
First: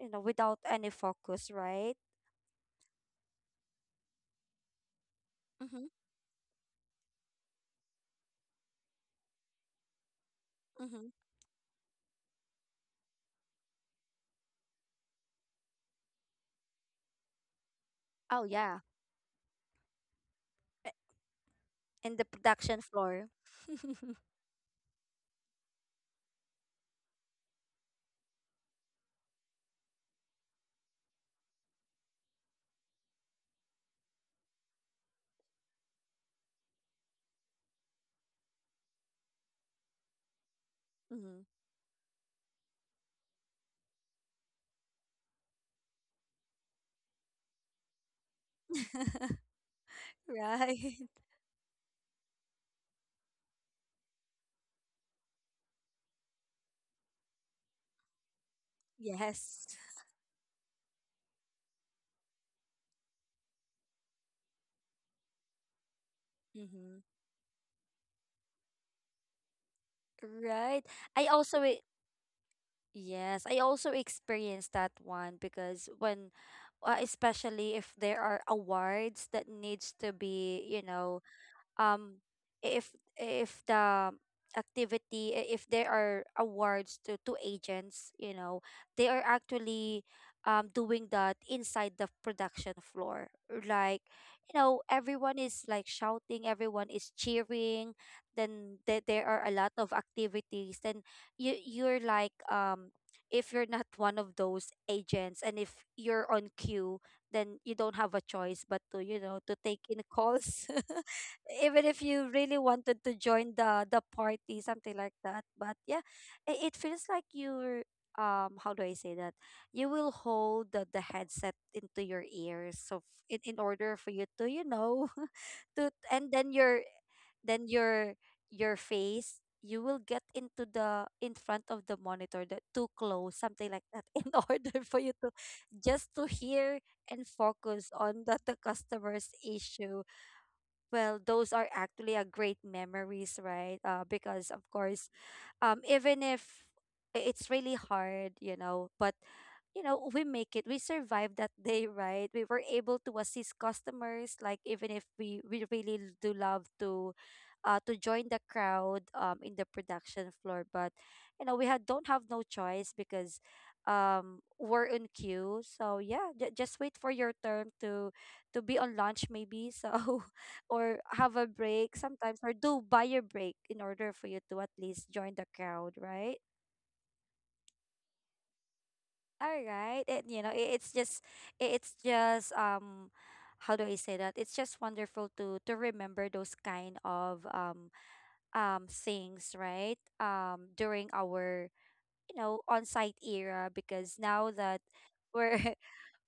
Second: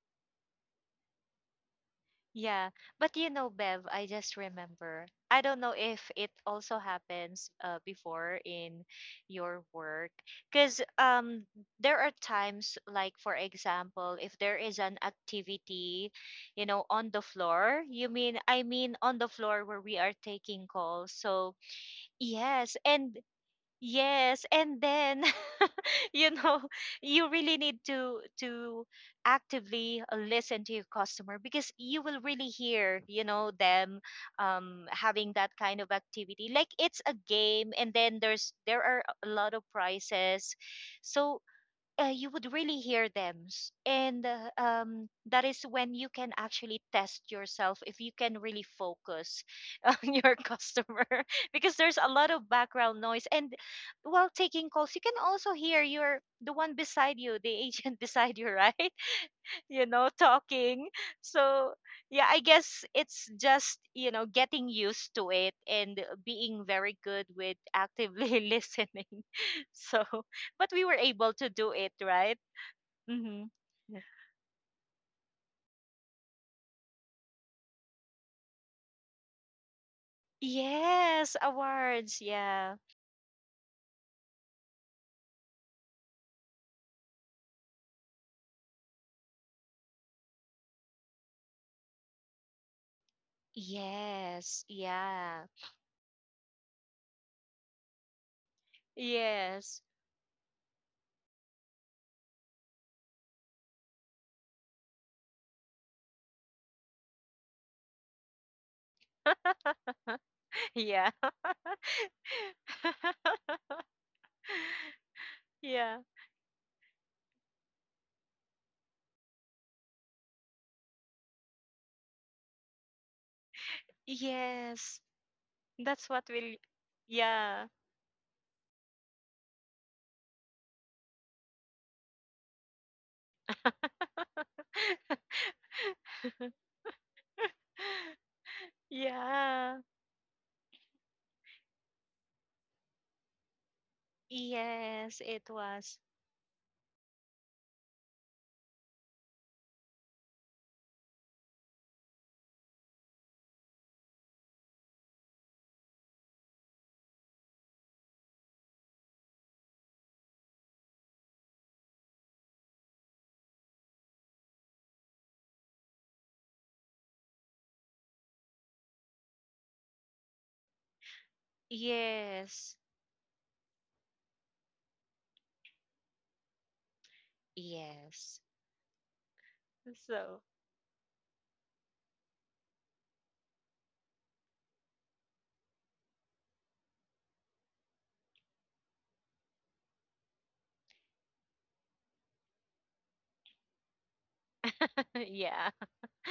you know, without any focus, right?
Yeah, but you know, Bev, I just remember. I don't know
Mm-hmm,
if it also happens uh, before in your work, because
mm-hmm.
um, there are times, like for example, if there is an activity, you know, on the floor. You mean,
Oh
I
yeah,
mean, on the floor where we are taking
uh,
calls. So
in the
yes,
production
and
floor.
yes, and then you know, you really need to to actively uh, listen to your customer because you will really hear, you know, them, um, having that kind of activity, like it's a game and then there's there are a lot of prizes,
Mm-hmm.
so uh, you would really hear them. S- And uh, um, that is when you can actually test yourself if you can really focus on your
Right.
customer because there's a lot of background noise. And while taking calls, you can also hear your the one beside you, the agent beside you, right?
Yes.
You know, talking. So yeah, I guess it's just you know getting used to it and being very
Mm-hmm.
good with actively listening. So but we
Right.
were
i
able to
also
do
e-
it, right?
yes,
Mm-hmm.
I also experienced that one, because when uh, especially if there are awards that needs to be, you know...
Yes, awards.
um
Yeah.
if if the activity, i- if there are awards to, to agents, you know, they are actually um, doing that inside the production floor, like, you
Yes.
know, everyone
Yeah.
is like shouting, everyone is cheering, then there there are a lot
Yes.
of activities, then you, you're like, um if you're not one of those agents, and if you're on queue, then you don't have a choice but to, you know, to take in calls.
Yeah.
Even if you really wanted to join the the party, something like that, but
yeah.
yeah. it, it feels like you're, um how do I say that, you will hold the, the headset into your ears, so f- in, in order for you to, you
Yes.
know, to...
That's what
and then
will.
your,
Yeah.
then your your face, you will get into the in front of the monitor, that too close, something like that, in order for you to just to hear and focus on the, the customer's
yeah.
issue. Well, those are actually a great memories, right? Uh, because of course,
Yes, it
um
was.
even if, i- it's really hard, you know, but you know, we make it, we survived that day, right? We were able to assist customers, like, even if we, we really l- do love to uh to join the crowd um in the production floor. But you know, we had don't have no choice, because um we're in queue. So yeah, j- just wait for your turn to to be on lunch maybe, so, or have a break sometimes, or
Yes.
do buy your break in order for you to at least join the crowd, right?
Yes.
All right. And
So,
you know, it, it's just, it, it's just, um how do I say that, it's just wonderful to to remember those kind of um um things, right? Um during our, you know, on-site era. Because now that we're
yeah.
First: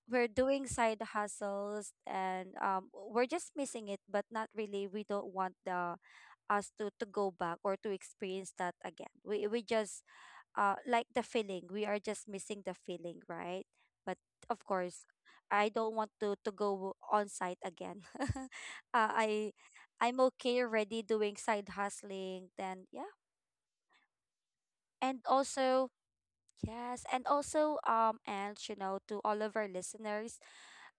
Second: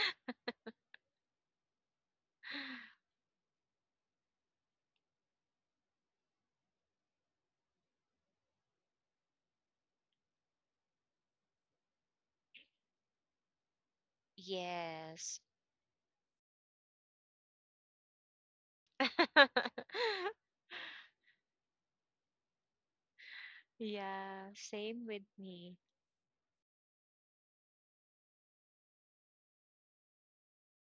we're doing side hustles and um we're just missing it. But not really, we don't want the us to to go back or to experience that again. We we just uh like the feeling. We are just missing the feeling, right? But of course,
Yes.
I don't want to to go on site again. uh, I, I'm okay already doing side hustling. Then yeah.
yeah. Same
And
with me.
also, yes, and also, um and, you know, to all of our listeners,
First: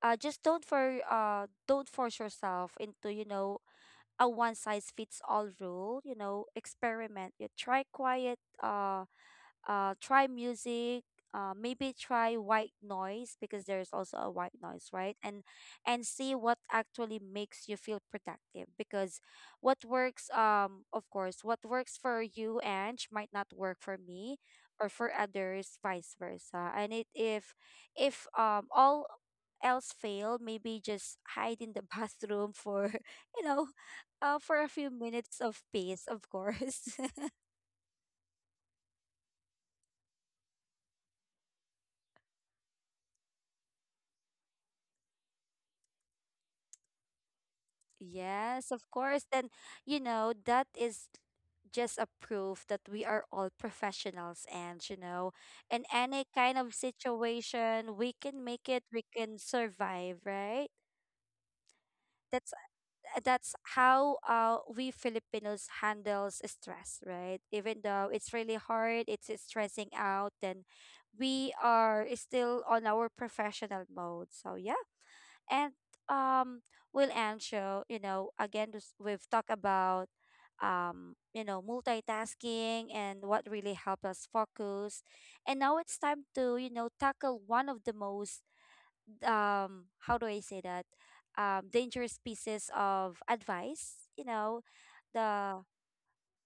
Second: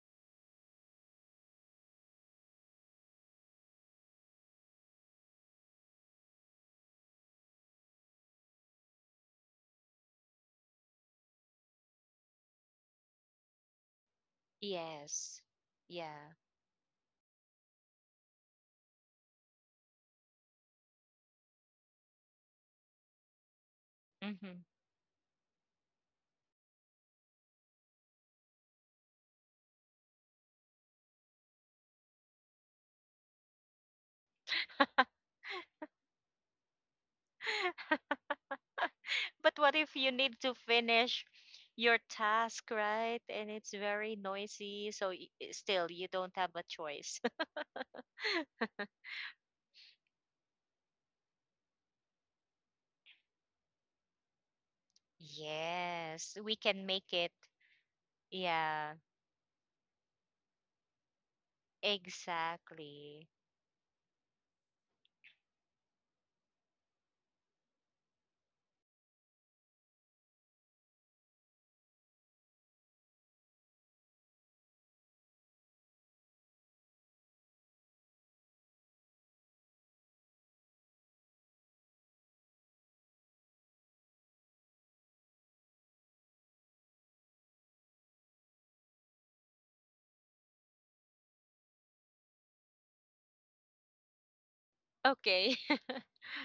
uh just don't for, uh don't force yourself into, you know, a one size fits all rule. You know, experiment. You try quiet, uh uh, try music. Uh, maybe try white noise, because there's also a white noise, right? And
Yes.
and see
Yeah.
what actually makes you feel productive, because what works, um, of course, what works for you and might not work for me
Mhm.
or for others, vice versa. And it, if if um all else fail, maybe just hide in the bathroom for you know, uh, for a few minutes of peace, of course.
But what if you need to finish your task, right? And it's very noisy, so y- still you don't have a choice.
Yes, of course. Then, you know, that is just a proof that we are all professionals, and, you know, in any
Yes, we
kind of
can make it.
situation, we can make it,
Yeah,
we can survive, right? That's
exactly.
that's how, uh, we Filipinos handles stress, right? Even though it's really hard, it's stressing out, then we are still on our professional mode. So yeah. And um, Will and show, you know, again, this- we've talked about, um, you know, multitasking and what really helps us focus. And now it's time to, you know, tackle one of the most, um, how do I say that, um, dangerous pieces of advice, you know,
Okay.
the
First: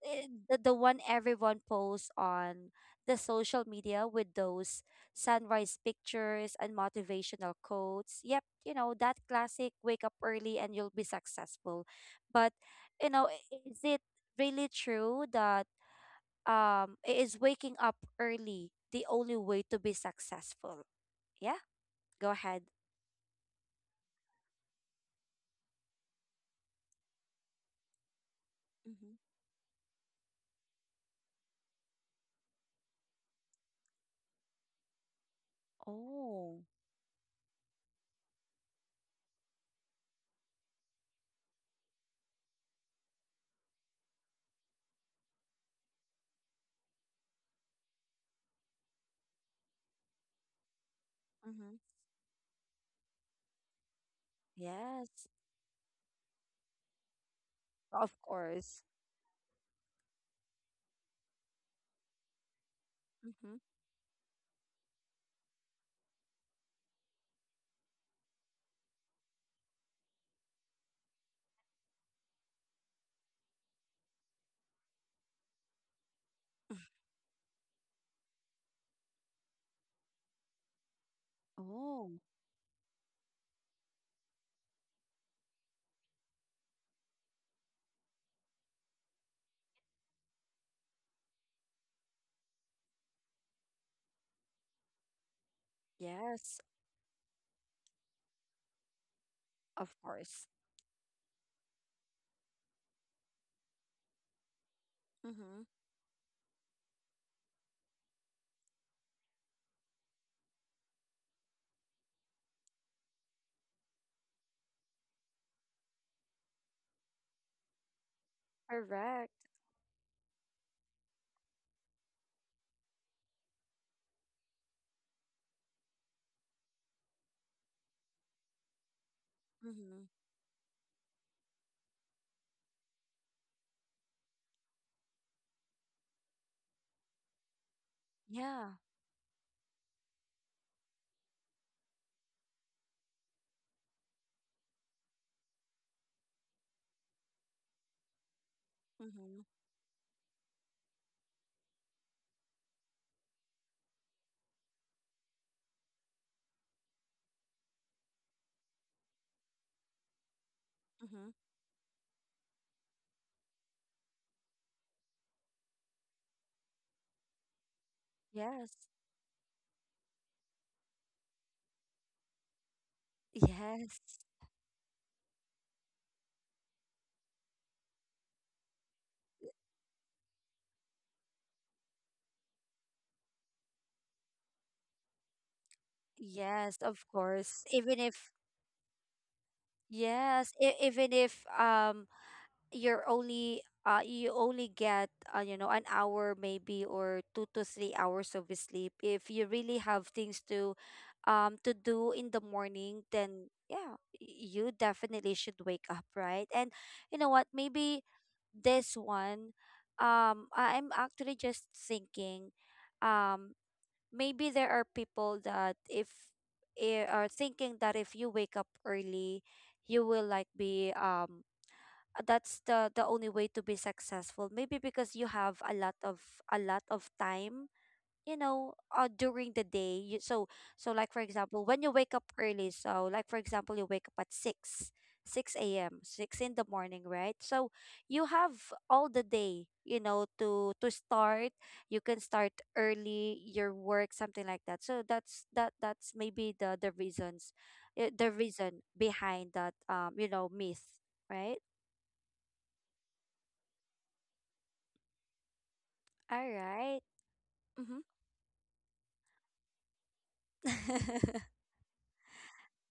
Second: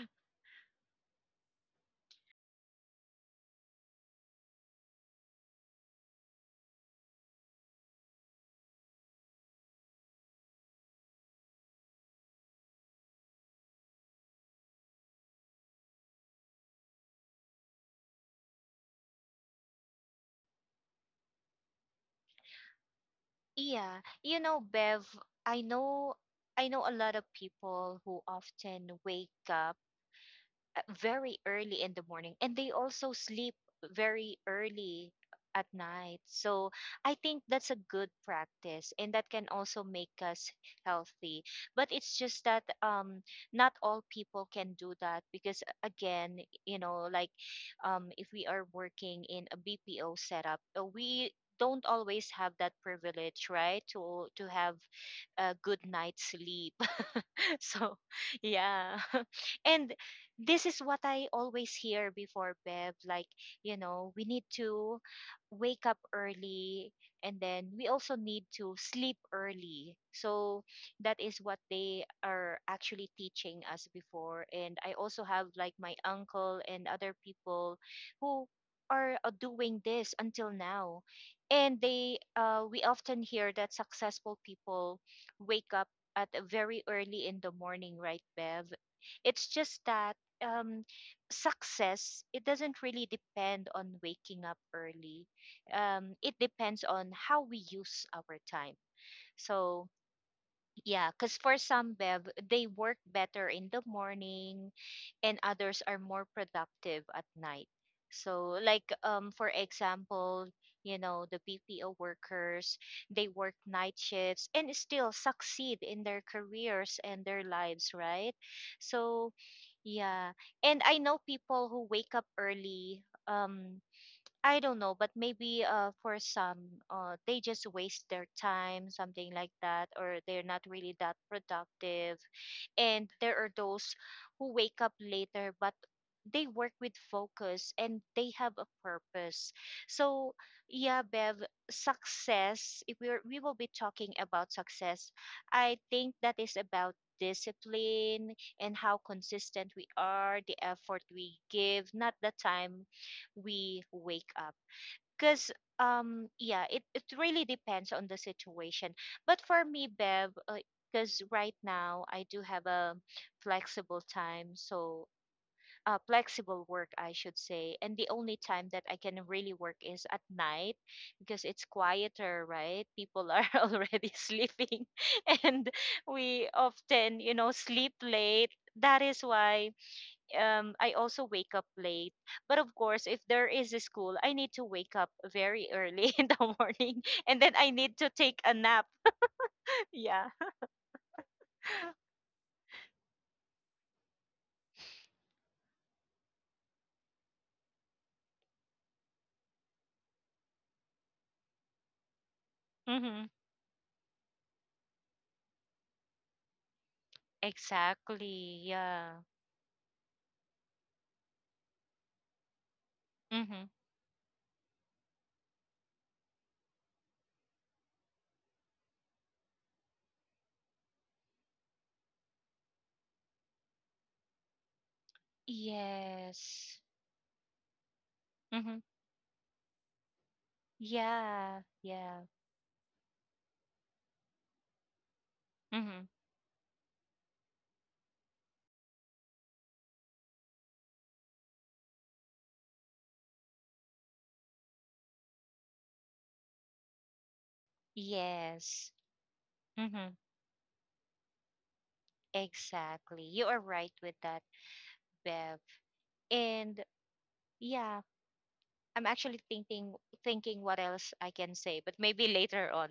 eh, the, the one everyone posts on the social media with those sunrise pictures and motivational quotes. Yep, you know, that classic, wake up early and you'll be successful. But, you know, i- is it really true that, um i- is waking up early the only way to be successful? Yeah, go ahead.
Yeah, you know, Bev, I know I know a lot of people who often
Mm-hmm.
wake up uh, very early in the morning and they also sleep very early at night.
Oh.
So I think that's a good practice and that can also make us healthy. But it's just that um not all people can do that because uh, again, you know, like um if we are working in a B P O setup, uh, we
Mm-hmm.
don't always have that privilege, right? To to have
Yes,
a good night's sleep. so
of course.
yeah and this is what I always hear before, Bev, like
Mm-hmm.
you know we need to wake up early and then we also need to sleep early. So that is what they are actually teaching us before, and I also have like my uncle and other people who are uh, doing this until now. And they
Oh,
uh, we often hear that successful people wake up at very early in the morning, right, Bev? It's just that um, success, it doesn't really depend on waking up early. Um, it
yes,
depends on how we use our time.
of
So
course.
yeah, because for some, Bev, they work better in the morning and
Mm-hmm.
others are more productive at night. So like um for example, you know, the B P O workers, they work night shifts and still succeed in their careers and their lives, right?
Correct.
So yeah. And I know people who wake up early. Um I don't know, but maybe uh, for some, uh, they just waste their time, something like that,
Mm-hmm.
or they're not really that productive. And there are those who wake up later, but they work with focus and they have a
Yeah.
purpose. So, yeah, Bev, success, if we're, we will be talking about success, I think that is about discipline and how
Mm-hmm.
consistent we are, the effort we give, not the time we wake up. Because um yeah, it it really depends on the situation. But for me, Bev, because
Mm-hmm.
right now I do have a flexible time, so uh, flexible work, I should say. And the only time
Yes.
that I can really work is at night because it's quieter, right? People are
Yes.
already sleeping, and we often, you know, sleep late. That is why um I also wake up late. But of course, if there is a school, I need to wake up very early in the
Yes,
morning
of
and then
course.
I need
Even
to
if,
take a nap. Yeah.
yes, e- even if, um you're only, uh you only get, uh, you know, an hour maybe, or two to three hours of sleep. If you really have things to um to do in the morning,
Mm-hmm.
then yeah, y- you definitely should wake up, right? And you know what, maybe
Exactly.
this
Yeah.
one, um I, I'm actually just thinking, um
Mm-hmm.
maybe there are people that, if, eh, are thinking that if you wake up early, you will like be, um uh, that's the the only way to be successful, maybe because you have a lot of, a
Yes.
lot of time, you know,
Mm-hmm.
uh, during the day, you, so, so like for
Yeah.
example when you wake up
Yeah.
early, so like for example you wake up at 6 six a.m,
Mm-hmm.
six in the morning, right? So you have all the day, you know, to to start. You can start early your work, something like that. So that's that, that's maybe the the reasons, uh, the reason
Yes.
behind that, um
Mm-hmm.
you know, myth, right?
Exactly. You are right with that, Bev.
All
And
right. Mm-hmm.
yeah, I'm actually thinking thinking what else I can say, but maybe later on.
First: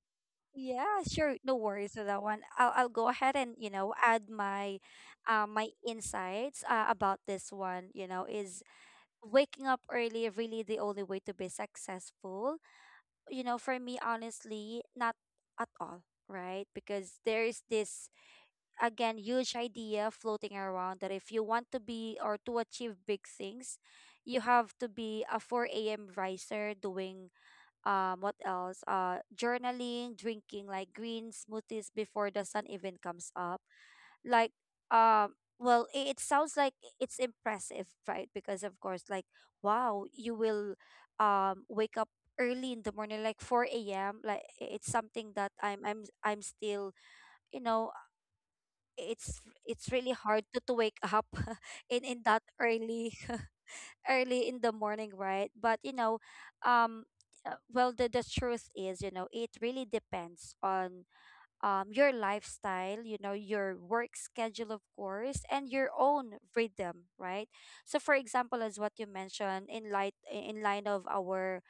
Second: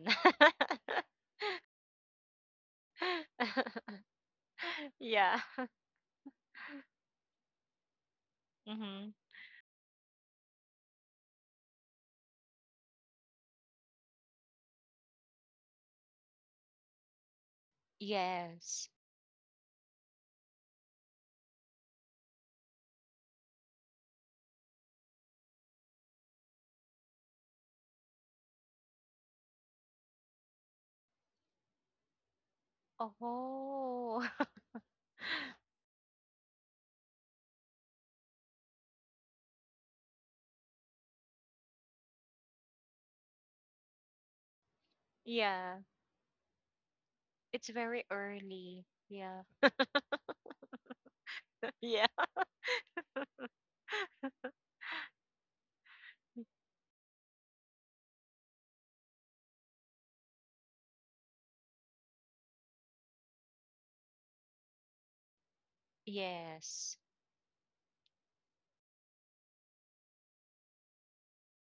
Yeah, sure. No worries with that one. I'll I'll go ahead and, you know, add my,
yeah.
uh, my insights uh, about this one, you know, is
Mm-hmm.
waking up early really the only way to be successful? You know, for me, honestly, not at all, right? Because there is this,
Yes.
again, huge idea floating around that if you want to be or to achieve big things, you have to be a four a m riser, doing um what else, uh journaling, drinking, like, green smoothies before the sun even comes up.
Oh.
Like, um well, i- it sounds like it's impressive, right? Because of course, like, wow, you will um wake up early in the morning, like four a m, like i- it's something that
Yeah.
i'm i'm I'm still, you
It's
know,
very early.
it's
Yeah.
it's really hard to, to wake up in in
Yeah.
that early, early in the morning, right? But you know, um, uh, well, the the truth is, you know, it really depends on um your lifestyle, you know, your work schedule, of course, and your own
Yes.
rhythm, right? So, for example, as what you mentioned, in light in line of our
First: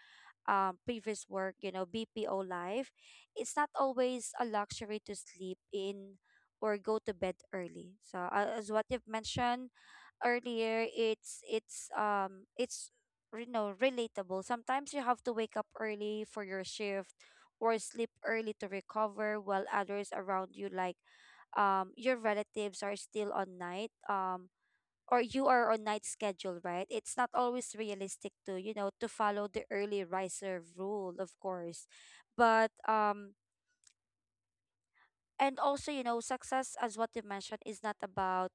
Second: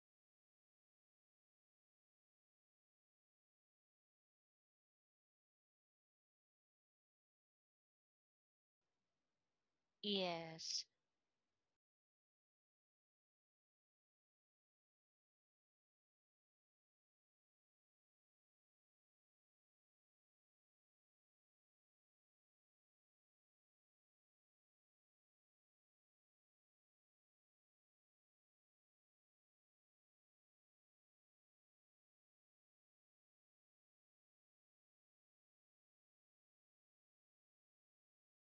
um previous work, you know, B P O life, it's not always a luxury to sleep in or go to bed early. So, uh, as what you've mentioned earlier,
Yes.
it's it's um it's, you know, relatable. Sometimes you have to wake up early for your shift, or sleep early to recover, while others around you, like, um your relatives, are still on night, um or you are on night schedule, right? It's not always realistic to, you know, to follow the early riser rule, of course. But um and also, you know, success, as what you mentioned, is not about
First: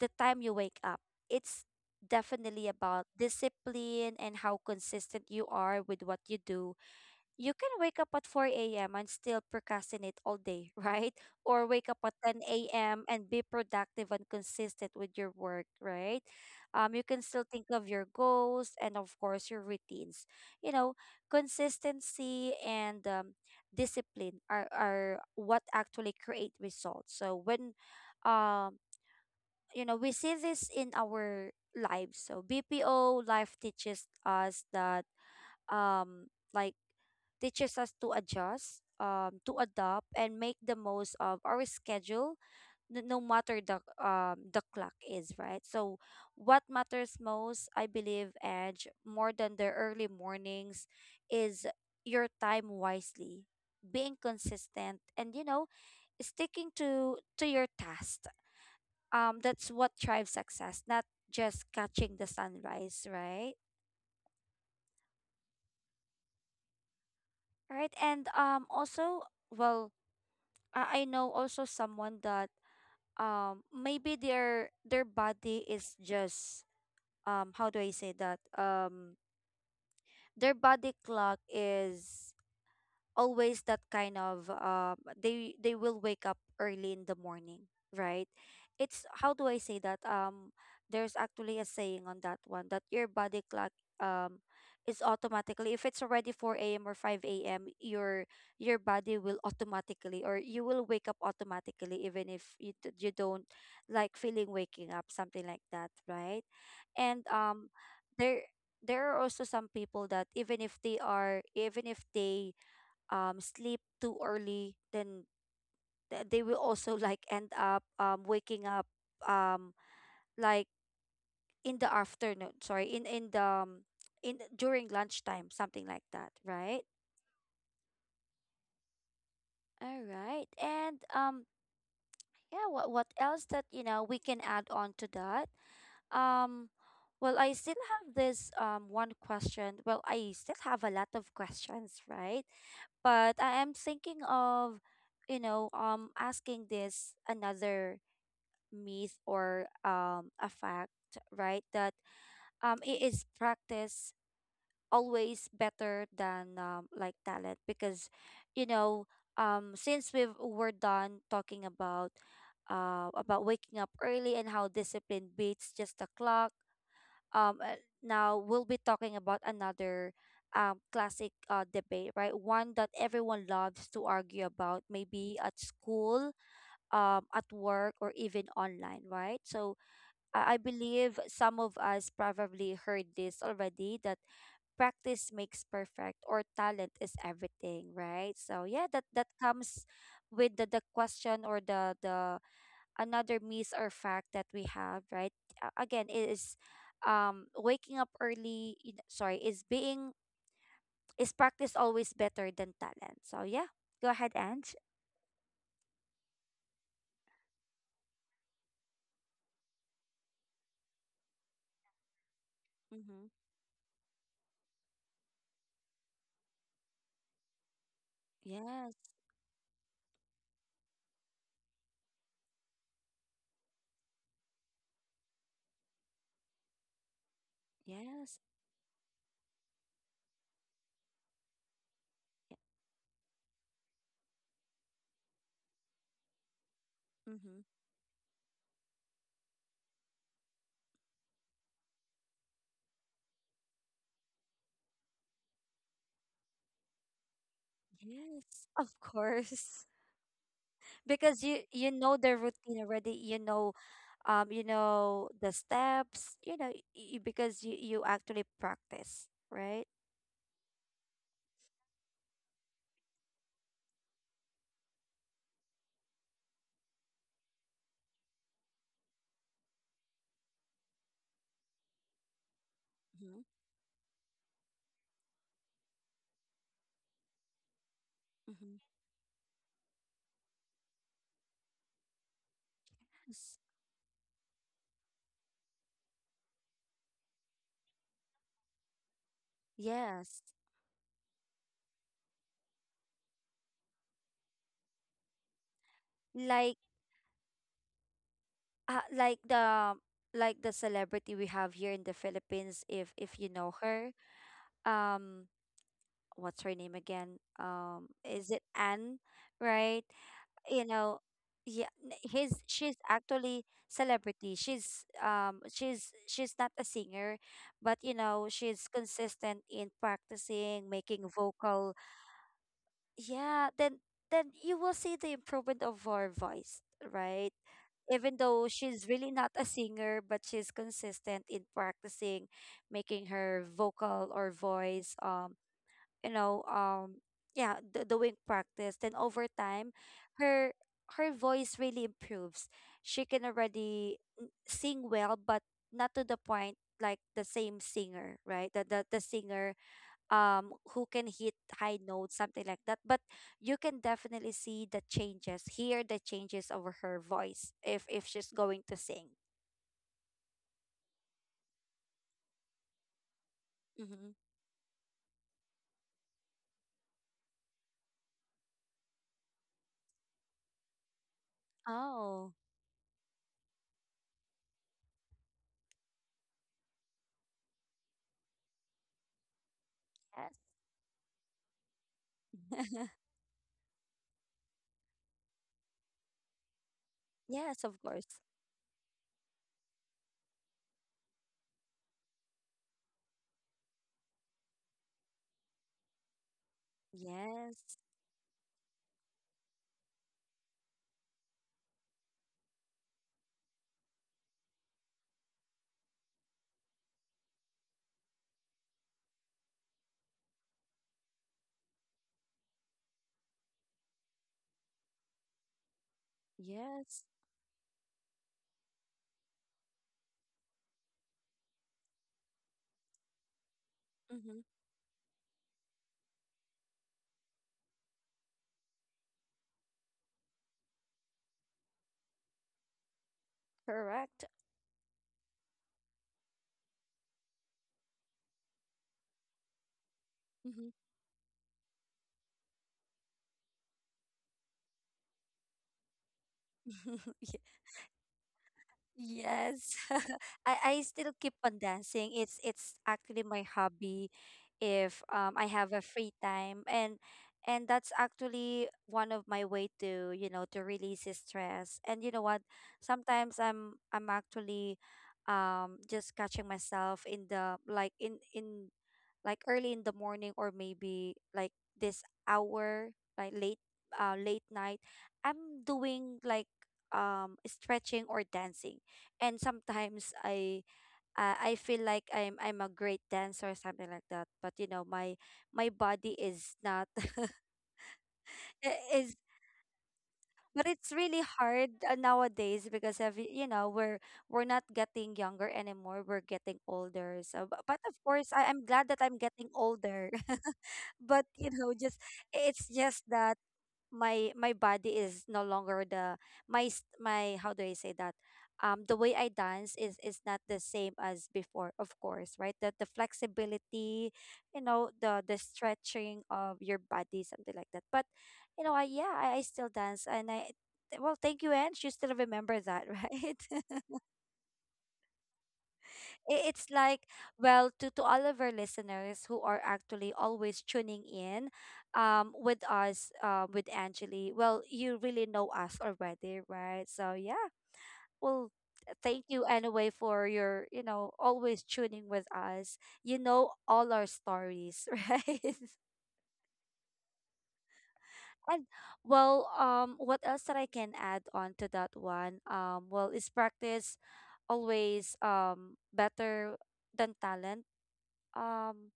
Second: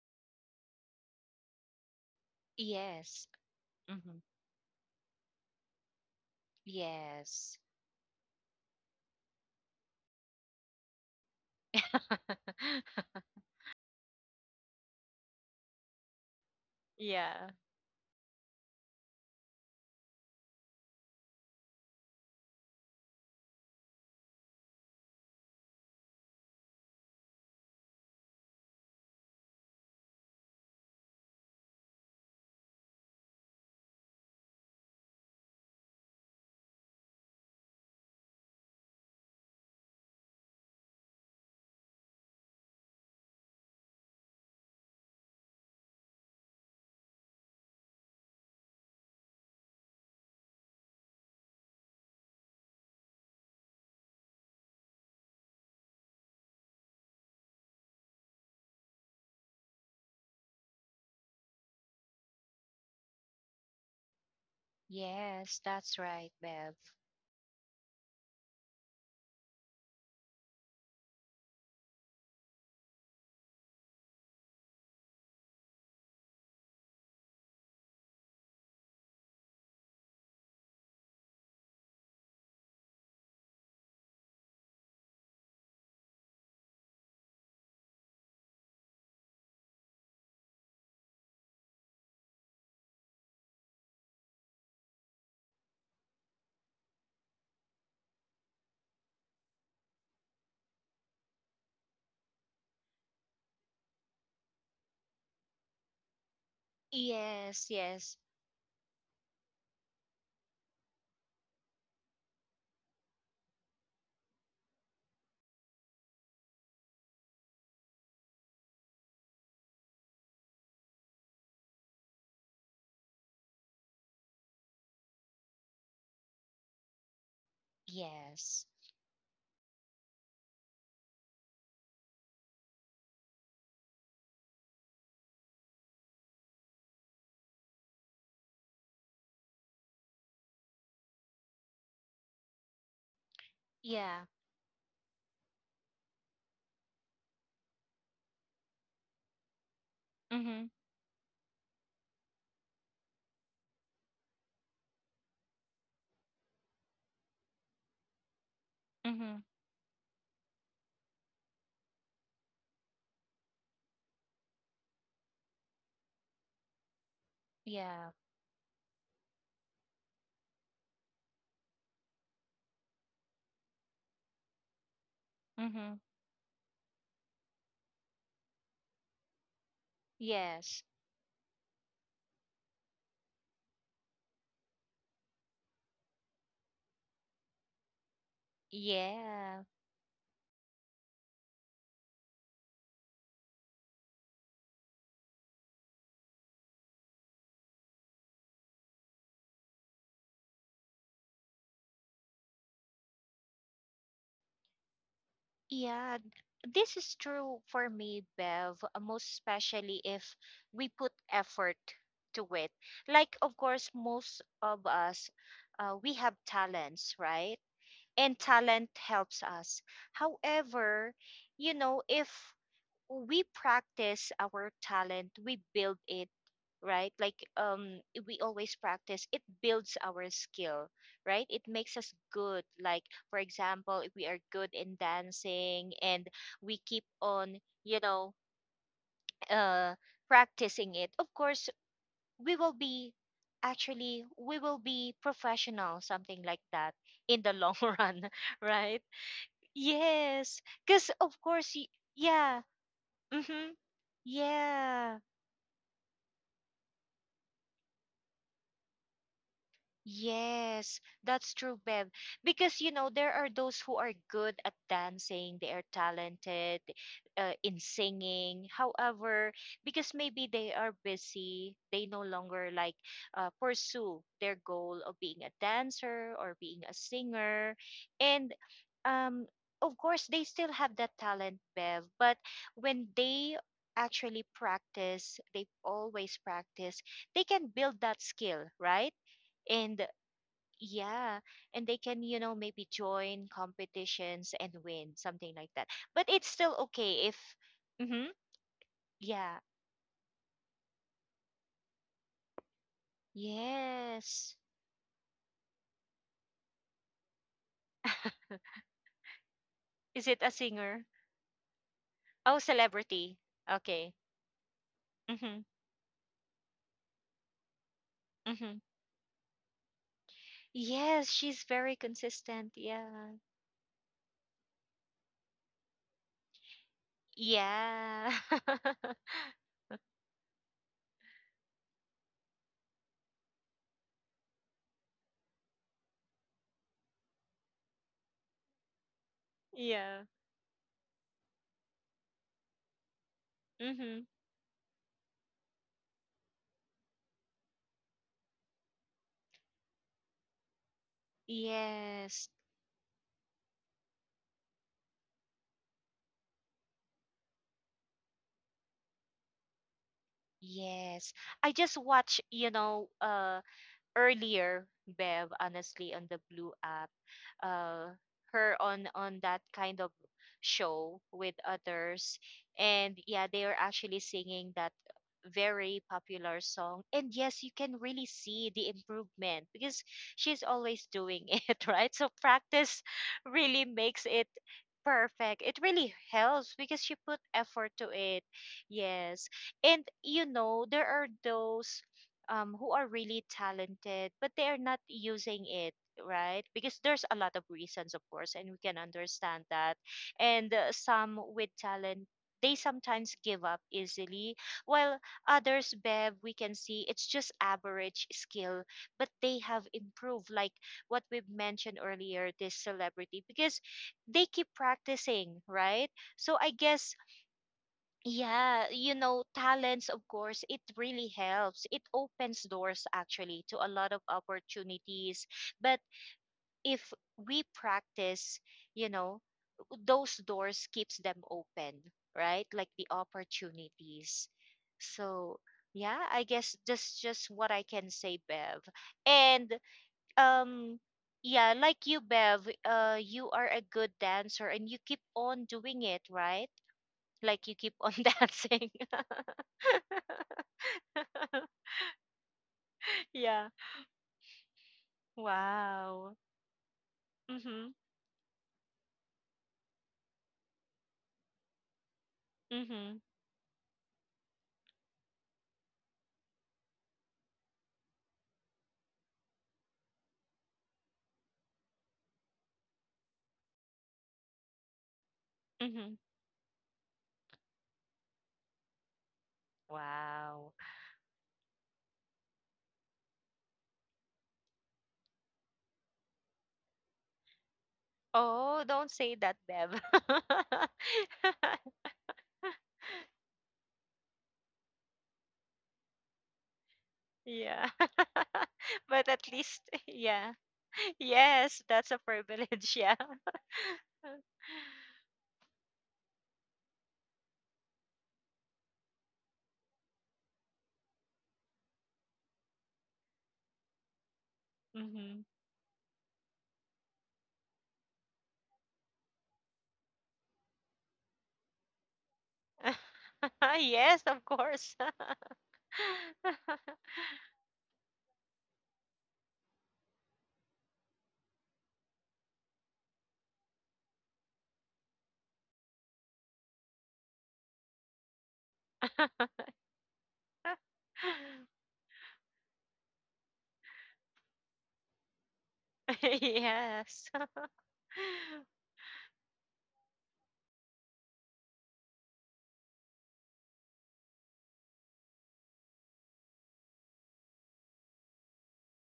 the time you wake up. It's definitely about
Yes.
discipline
Mm-hmm.
and how consistent you are with what you do. You
Yes.
can wake up at four a m and still procrastinate all day, right? Or wake up at ten a m and be productive and consistent with your work, right? Um, you can still
Yeah.
think of your goals and, of course, your routines. You know, consistency and, um, discipline are, are what actually create results. So when, um, you know, we see this in our lives. So B P O life teaches us that, um like, teaches us to adjust, um, to adopt, and make the most of our schedule, n- no matter the, um the clock is, right. So, what matters most, I believe, Edge, more than the early mornings, is your time wisely, being consistent, and, you know, sticking to to your task. Um, that's what drives success, not just catching the sunrise, right?
Yes, that's right, Bev.
Right, and um, also, well, I I know also someone that um maybe their their body is just um how do I say that um Their body clock is always that kind of um they they will wake up early in the morning, right? It's how do I say that um There's actually a saying on that one that your body clock um is automatically, if it's already four a.m or five a.m, your your body will automatically, or you will wake up automatically even if you, d- you don't like feeling waking up, something like that, right? And um
Yes, yes,
there there are also some people that even if they are even if they um, sleep too early, then th- they will also like end up um, waking up, um, like in the afternoon. Sorry, in in the um, in the- during lunchtime, something like that, right?
yes.
All right, and um, yeah. What what else that you know we can add on to that? Um, well, I still have this um one question. Well, I still have a lot of questions, right? But I am thinking
Yeah.
of, you know, um asking this another myth or um, a
Mm-hmm.
fact, right? That um, it is practice always better than um, like talent because, you know,
Mm-hmm.
um, since we've we're done talking about uh, about waking up early and how discipline beats just the clock. Um, uh,
Yeah.
Now we'll be talking about another um, classic uh, debate, right? One that everyone loves to argue about, maybe at
Mm-hmm.
school, um, at work, or even online, right? So I I
Yes.
believe some of us probably heard this already that practice makes perfect or talent is everything, right? So yeah, that that
Yeah.
comes with the, the question or the the another myth or fact that we have, right? A- Again, it is um waking up early, you know, sorry, is being is practice always better than talent. So yeah, go ahead, Ange.
Yeah, th- this is true for me, Bev, uh, most especially if we put effort to it.
Mm-hmm.
Like, of course, most of us, uh, we have talents, right? And talent
Yes,
helps us. However, you know, if we practice our talent, we build it, right? Like um
yes.
we always practice, it builds our skill, right? It makes us good. Like for example, if we are good in dancing and we keep
Mm-hmm.
on, you know, uh practicing it, of course we will be actually we will be professional something like that in the long run,
Yes, of
right?
course.
Yes, because of
Because you
course y-
you know the
yeah.
routine already, you
Mm-hmm.
know, um you
Yeah.
know the steps, you know, y- because you you actually practice, right?
Yes, that's true, Bev. Because, you know, there are those who are good at dancing, they are talented uh, in singing. However, because maybe they are busy, they no longer like
Mm-hmm.
uh, pursue their goal of being a dancer or being a singer. And
Mm-hmm.
um, of course, they still have that talent, Bev. But when
S-
they actually practice, they always practice, they can build that skill, right? And
yes.
yeah, and they can, you know, maybe join competitions and win, something like that. But it's still
Like
okay if, mm-hmm,
uh, like
yeah,
the like the celebrity we have here in the Philippines, if if you know her.
yes.
um what's her name again? Um is it Anne, right?
Is it a
You
singer?
know, yeah. n-
Oh,
his She's
celebrity.
actually
Okay.
celebrity, she's
Mm-hmm,
um she's she's not a singer. But you know,
mm-hmm.
she's consistent in practicing, making
Yes, she's
vocal.
very consistent. Yeah.
Yeah, then then you will see the improvement of her voice, right?
Yeah.
Even though she's really not a singer, but she's consistent in practicing, making her vocal or voice. um you know um yeah, d- doing practice, then over time,
Yeah.
her her voice really improves. She can already
Mm-hmm.
n- sing well, but not to the point like the same singer, right? The, the the singer um who can hit high notes,
Yes.
something like that. But you can definitely see the changes, hear the changes over her voice if if she's going to sing.
Yes. I just watch, you know, uh
Mm-hmm.
earlier, Bev, honestly, on the Blue app, uh, her on on that kind of show with others,
Oh,
and yeah, they are actually singing that very popular song. And yes, you can really see the improvement because
yes.
she's always doing it, right? So practice really makes it perfect. It really helps because she put
Yes,
effort
of
to
course.
it. Yes. And you know, there are those um, who are really talented, but they are not using it, right? Because there's a lot of
Yes.
reasons, of course, and we can understand that. And uh, some with talent, they sometimes give up easily, while others, Bev, we can see it's just average skill, but they have improved, like what we've mentioned earlier, this celebrity, because they keep practicing, right? So I guess
Yes.
yeah, you know, talents, of course, it really helps. It opens doors actually to a lot of
Mm-hmm.
opportunities. But if we practice, you know, those doors keeps them open, right? Like the
Correct.
opportunities. So, yeah, I guess that's just what I can say, Bev. And
Mhm.
um yeah, like you, Bev, uh you are a good dancer and you keep on doing it, right? Like you
Yeah.
keep on dancing.
Yes. I, I still keep on dancing. It's it's actually my
Yeah.
hobby if um I have a free
Wow.
time, and and
Mhm.
that's actually one of my way to, you know, to release the stress. And you know what?
Mhm.
Sometimes I'm I'm actually um just catching myself in the like in in like early in the morning, or maybe like this hour, like late, uh late night, I'm
Mhm.
doing like um stretching or dancing. And sometimes
Wow.
I uh, I feel like I'm I'm a great dancer or something like that, but you know, my my body is not.
Oh,
I-
don't say
is
that, Bev.
But it's really hard, uh, nowadays, because every, you know, we're we're not getting younger anymore, we're getting older. So bu-
yeah.
but of course, I, I'm glad that
but
I'm
at
getting
least
older.
yeah.
But you
Yes,
know,
that's a
just, it's
privilege, yeah.
just that my my body is no longer the. My s- my How do I say that? Um the way I dance is is not the same as before, of course, right? That the the flexibility, you know, the
Mhm.
the stretching of your body, something like that. But you know, I yeah, I, I still dance, and I th- well, thank you, Ange. You still remember that, right? I-
yes, of course.
It's like, well, to, to all of our listeners who are actually always tuning in um, with us, uh, with Angeli. Well, you really know us already, right? So, yeah, well, th- thank you anyway for your, you know, always tuning with us. You know all our stories, right?
yes.
And, well, um, what else that I can add on to that one? Um, well, is practice always um better than talent? Um,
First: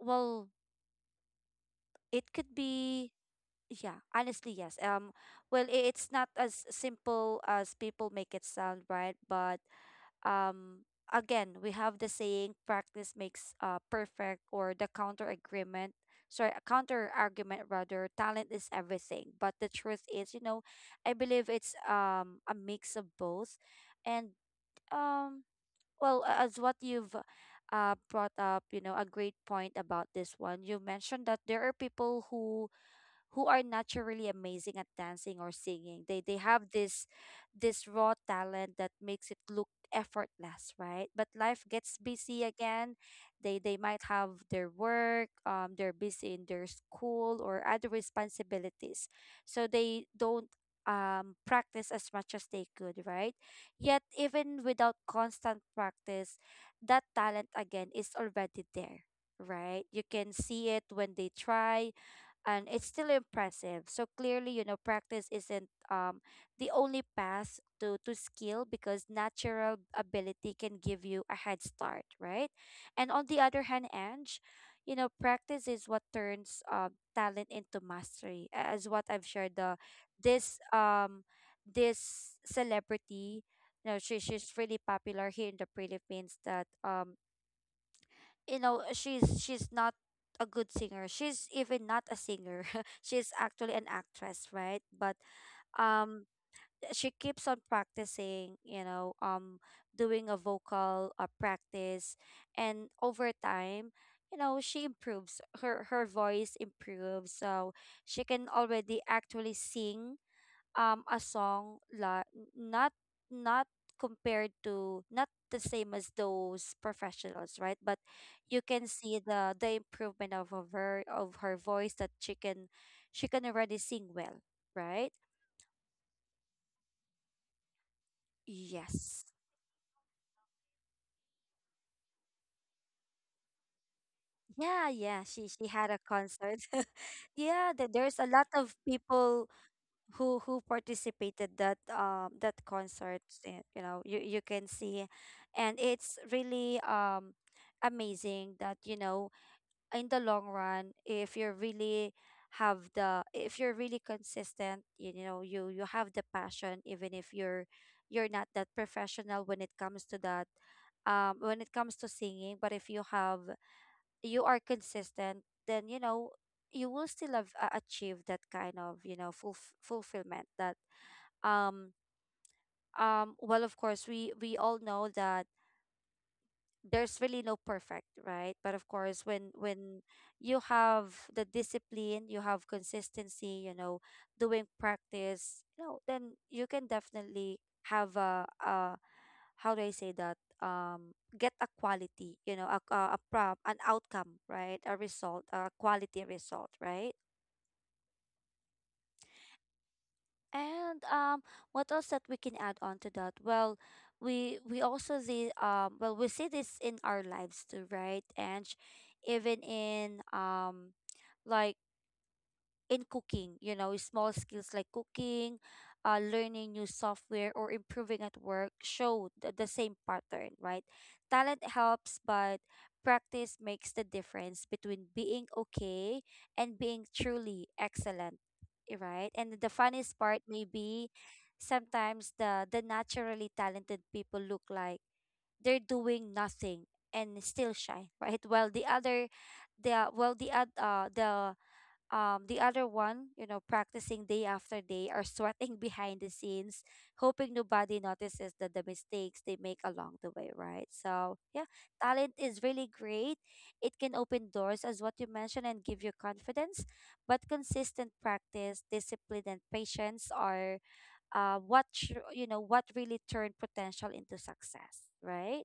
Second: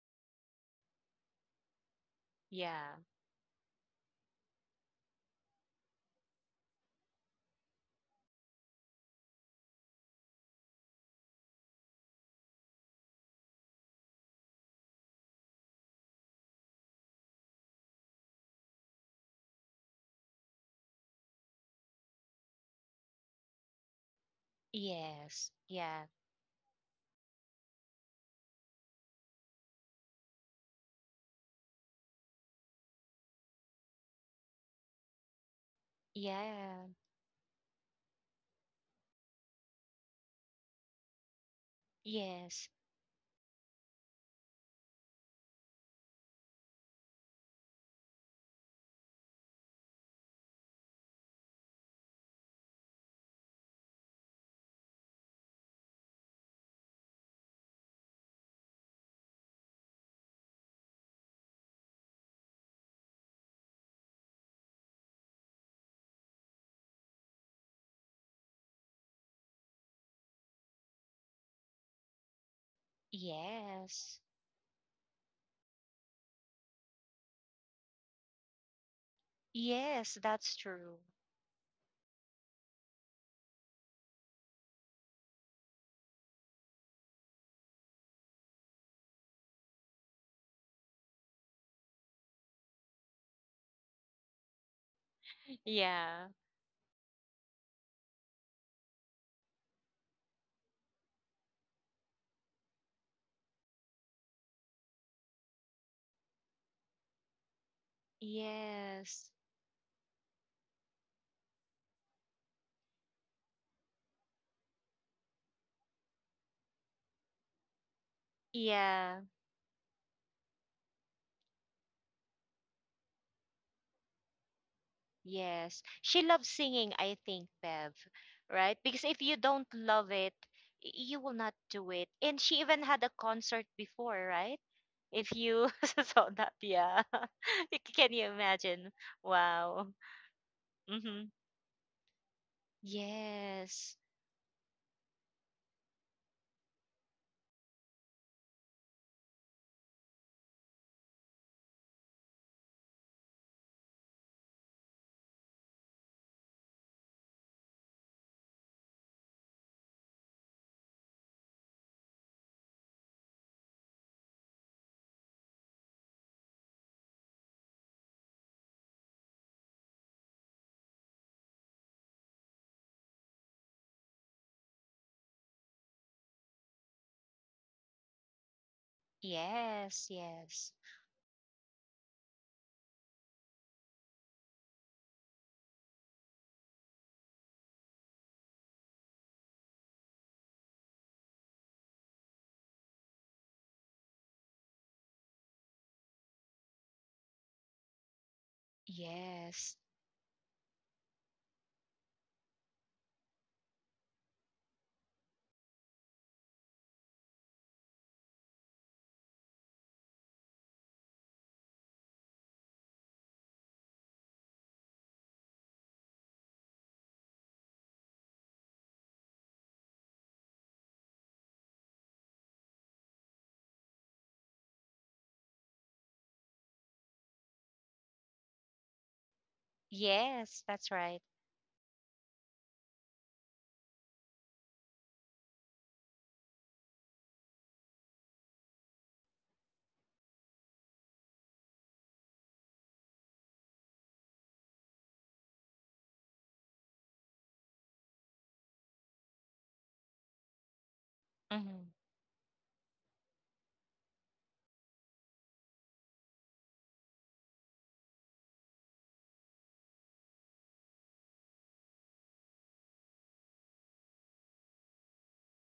well, it could
Yeah.
be, yeah, honestly, yes. Um, well, i- it's not as simple as people make it sound, right? But um again, we have the saying, practice makes uh perfect, or the counter agreement, sorry, counter argument rather, talent is everything. But the truth is, you know, I believe it's um a mix of both. And um
Yes. Yeah.
well a- as what you've uh brought up, you know, a great point about this one, you mentioned that there are people who who are naturally amazing at dancing or singing. They they have
Yeah.
this this raw talent that makes it look effortless, right? But life gets busy
Yes.
again. They they might have their work, um, they're busy in their school or other responsibilities. So they don't um practice as much as they could, right? Yet even without constant practice, that talent again is already there, right? You can see it when they try, and it's still impressive. So clearly, you know, practice isn't um, the only path to, to skill, because natural ability can give you a head start, right? And on the other hand,
Yes.
Ange, you know, practice is what turns um, talent into mastery, a- as what I've shared. The
Yes, that's
this
true.
um this celebrity, you know, she, she's really popular here in the Philippines. That um you know, she's she's not a good singer, she's even not a singer, she's actually an actress, right? But um
Yeah.
she keeps on practicing, you know, um doing a vocal uh, practice, and over time, you know, she improves, her her voice improves. So she can already
Yes.
actually sing um a song, la not not compared to, not the same as those professionals, right? But you can
Yeah.
see the the improvement of of her ver- of her voice, that she can she can already sing well, right?
Yes. She loves singing, I think, Bev, right? Because if
Yes.
you don't love it, y- you will not do it. And she even had a concert before, right?
Yeah, yeah,
If
she she
you
had a
saw that,
concert.
yeah.
Yeah,
C-
th-
Can
there's
you
a lot of
imagine?
people
Wow.
who who
Mm-hmm.
participated that um that concert, eh, you
Yes.
know, you you can see. And it's really um amazing that, you know, in the long run, if you really have the if you're really consistent, you, you know, you you have the passion, even if you're you're not that professional when it comes to that, um when it comes to singing. But if you have you are consistent, then you know, you will still have uh, achieved that kind of, you know, fulf- fulfillment. That um um well, of course, we we all know that there's really no perfect, right? But of course, when when
Yes.
you
Yes.
have the discipline, you have consistency, you know, doing practice, you know, then you can definitely have a, a how do I say that? Um get a quality, you know, a, a, a prop an outcome, right? A result, a quality result, right?
Yes.
And um, what else that we can add on to that? Well, we we also see um, well we see this in our lives too, right? And even in um, like in cooking, you know, small skills like cooking, uh, learning new software, or improving at work, show th- the same pattern, right? Talent helps, but practice makes the difference between being okay and being truly excellent, eh, right? And the funniest part
Yes.
may
That's
be,
right.
sometimes the, the naturally talented people look like they're doing nothing and still shine, right? While the other, the while the oth- uh, the um the other one, you know, practicing day after day, are sweating behind the scenes, hoping nobody notices that the mistakes they make along the way, right? So yeah,
Mm-hmm.
talent is really great, it can open doors, as what you mentioned, and give you confidence, but consistent practice, discipline, and patience are uh what tr- you know, what really turn potential into success, right?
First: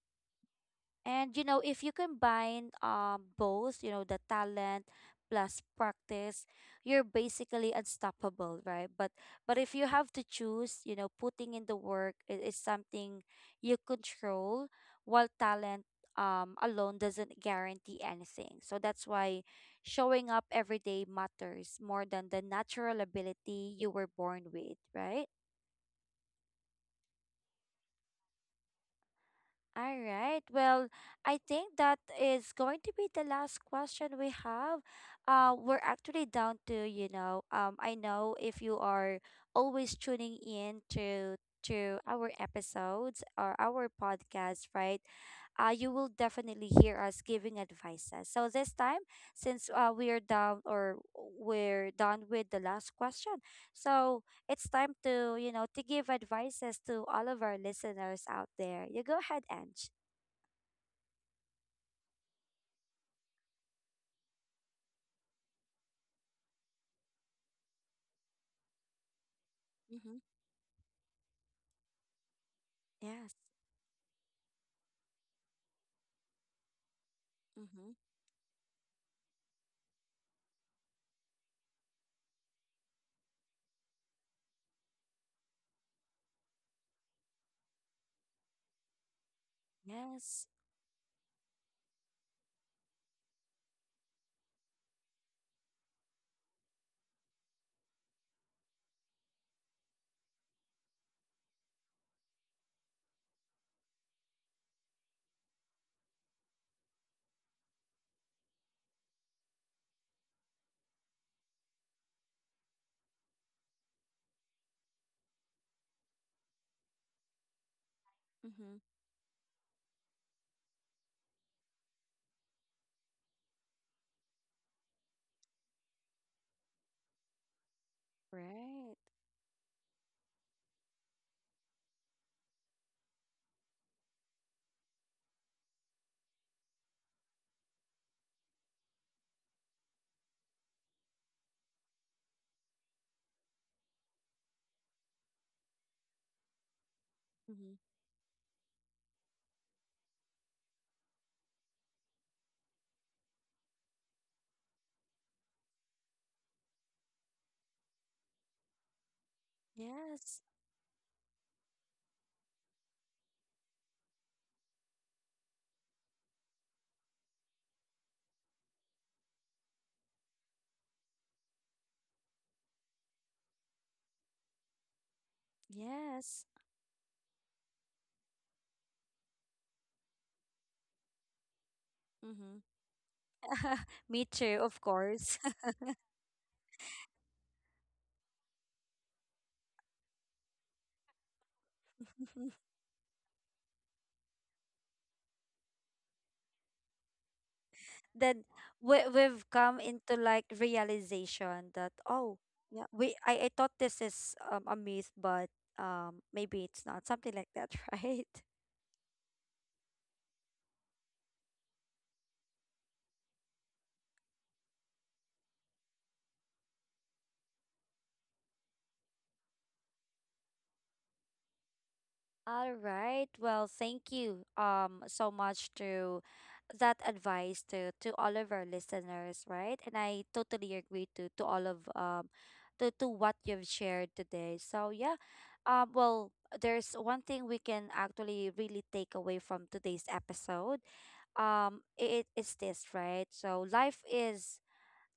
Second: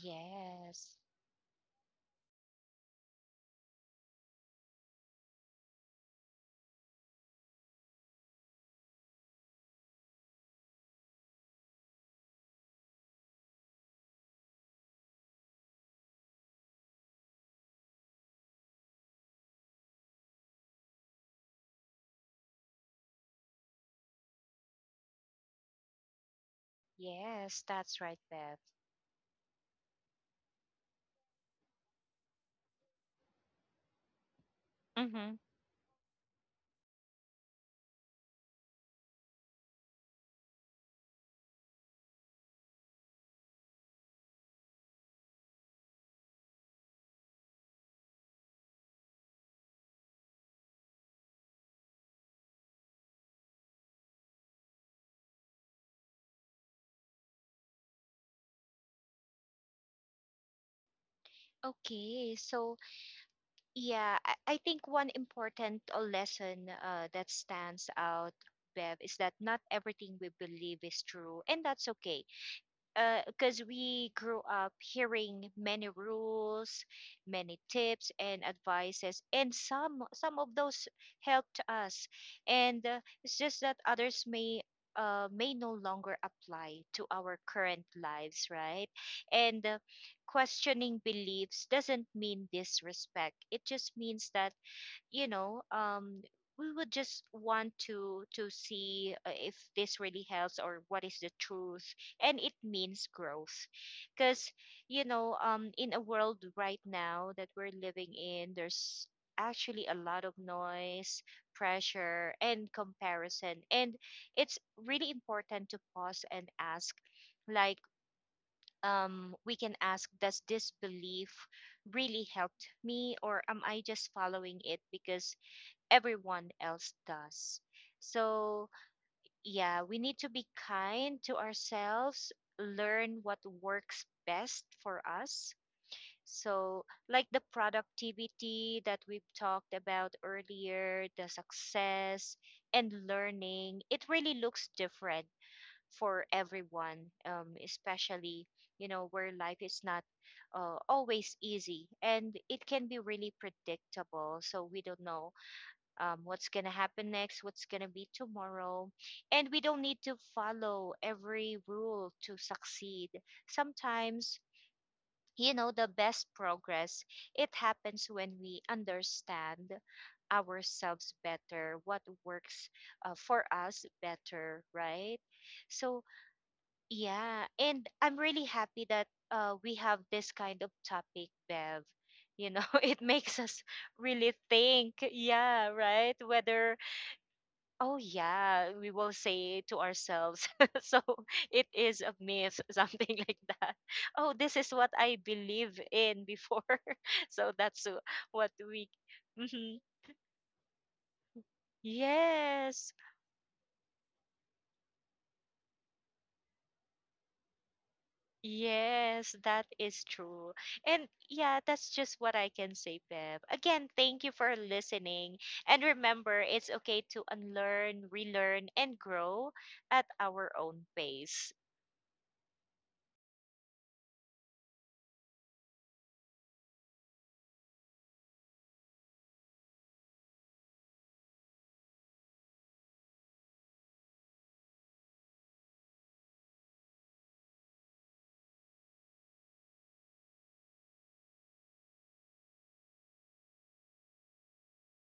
Yes.
And you know, if you combine um both, you know, the talent plus practice, you're basically unstoppable, right? But but if you have to choose, you know, putting in the work i- is something you control, while talent um alone doesn't guarantee anything. So that's why showing up every day matters more than the natural ability you were born with, right?
Yes, that's right, Bev.
All right. Well, I think that is going to be the last question we have.
Mm-hmm.
Uh, we're actually down to, you know, um, I know if you are always tuning in to to our episodes or our podcast, right? Uh, you will definitely hear us giving advices. So this time, since uh, we are down or we're done with the last question, so it's time to, you know, to give advices to all of our listeners out there. You go ahead, Ange.
Okay, so yeah, I, I think one important uh, lesson uh, that stands out, Bev, is that not everything
Mm-hmm.
we believe is true, and that's okay.
Yes.
Because we grew up hearing many rules, many
Mm-hmm.
tips and advices, and some some of those helped us, and uh, it's just that others may. Uh, may no longer apply to our current lives, right? And uh,
Yes.
questioning beliefs doesn't mean disrespect. It just means that you know um we would just want to to see uh, if this really helps or what is the truth, and it means growth. Because you know um in a world right now that we're living in, there's actually a lot of noise, pressure and comparison, and it's really important to pause and ask, like,
Mm-hmm.
um we can ask, does this belief really helped me, or am I just following it because everyone else does? So,
Right.
yeah, we need to be kind to ourselves, learn what works best for us. So, like the productivity that we've talked about earlier, the success and learning, it really looks different for everyone, um,
Mm-hmm.
especially, you know, where life is not uh, always easy and it can be really predictable. So, we don't know um, what's going to happen next, what's going to be tomorrow. And we don't need to
Yes.
follow every rule to succeed. Sometimes, you know, the best progress, it happens when we understand ourselves better, what works uh, for us better, right? So,
Yes.
yeah, and I'm really happy that uh, we have this kind of topic, Bev. You know,
Mm-hmm.
it makes us
Me
really
too, of
think,
course.
yeah, right? Whether oh yeah, we will say to ourselves. So it is a myth, something like that. Oh, this is what I believe in before. So that's uh,
Then
what we.
we we've
Mhm.
come into like realization that, oh yeah,
Yes,
we I, I thought this is um, a myth, but um maybe it's not, something like that, right?
yes, that is true. And yeah, that's just what I can say, Bev. Again, thank you for listening. And remember, it's okay to unlearn, relearn, and grow at our own pace.
All right. Well, thank you um so much to that advice to to all of our listeners, right? And I totally agree to to all of um to to what you've shared today. So yeah, um well, there's one thing we can actually really take away from today's episode. Um it is this, right? So life is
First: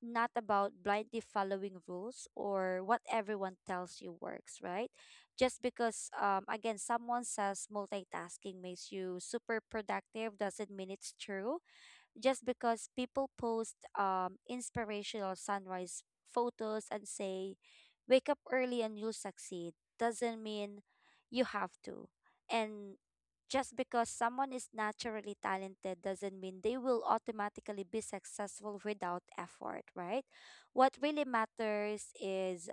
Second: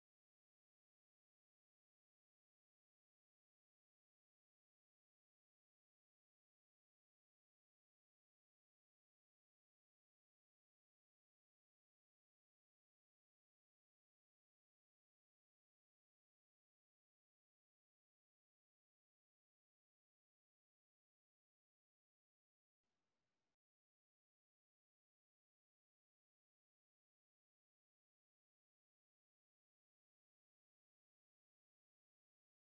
not about blindly following rules or what everyone tells you works, right? Just because, um, again, someone says multitasking makes you super productive doesn't mean it's true. Just because people post um inspirational sunrise photos and say, wake up early and you'll succeed, doesn't mean you have to. And just because someone is naturally talented doesn't mean they will automatically be successful without effort, right? What really matters is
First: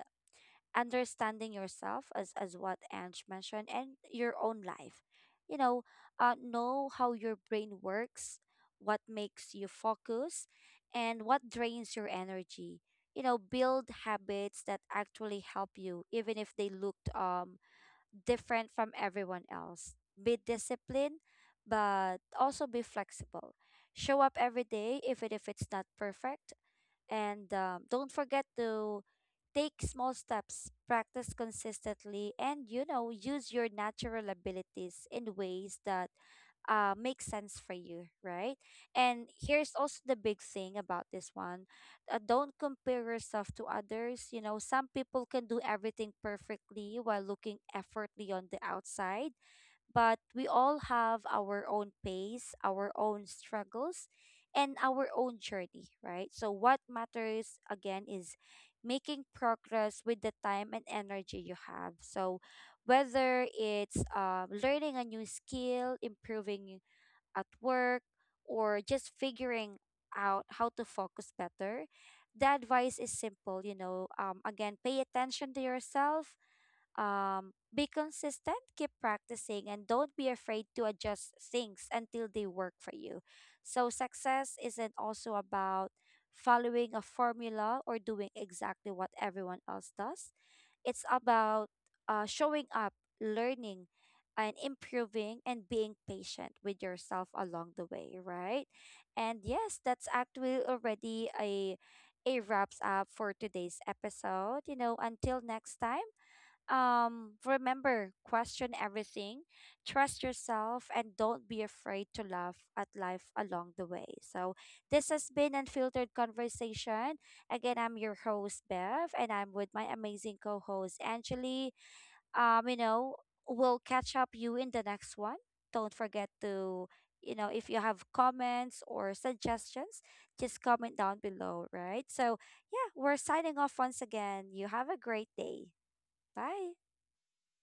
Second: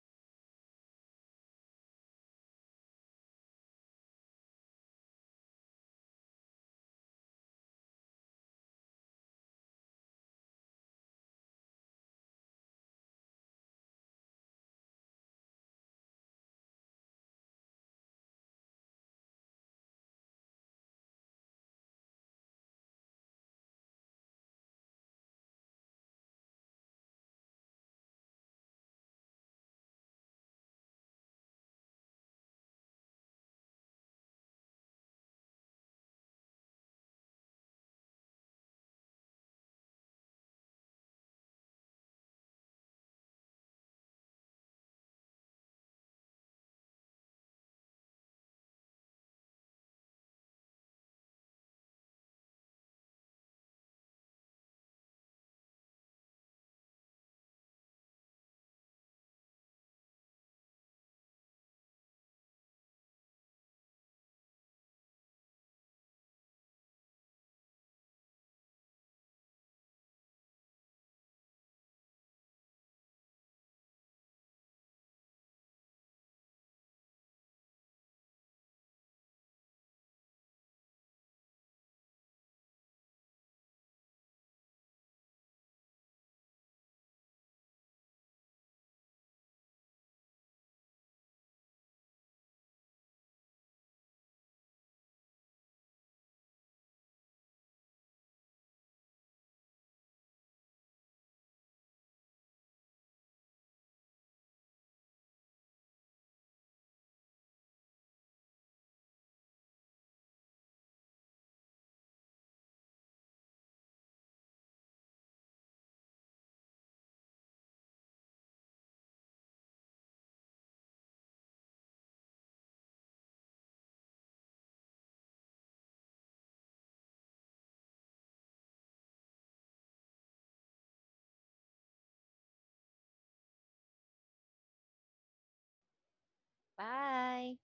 understanding yourself, as as what Ange mentioned, and your own life. You know, uh, know how your brain works, what makes you focus, and what drains your energy. You know, build habits that actually help you, even if they looked um different from everyone else. Be disciplined, but also be flexible. Show up every day, even if it's not perfect, and um, don't forget to take small steps, practice consistently, and you know, use your natural abilities in ways that uh, make sense for you, right? And here's also the big thing about this one, uh, don't compare yourself to others. You know, some people can do everything perfectly while looking effortlessly on the outside, but we all have our own pace, our own struggles, and our own journey, right? So, what matters again is making progress with the time and energy you have. So, whether it's uh, learning a new skill, improving at work, or just figuring out how to focus better, the advice is simple, you know. Um, again, pay attention to yourself, um, be consistent, keep practicing, and don't be afraid to adjust things until they work for you. So, success isn't also about following a formula or doing exactly what everyone else does, it's about uh, showing up, learning, and improving, and being patient with yourself along the way, right? And yes, that's actually already a. a wraps up for today's episode. You know, until next time, um remember, question everything, trust yourself, and don't be afraid to laugh at life along the way. So, this has been Unfiltered Conversation. Again, I'm your host, Bev, and I'm with my amazing co-host, Angeli. Um you know, we'll catch up you in the next one. Don't forget to, you know, if you have comments or suggestions, just comment down below, right? So yeah, we're signing off. Once again, you have a great day. Bye.
Bye.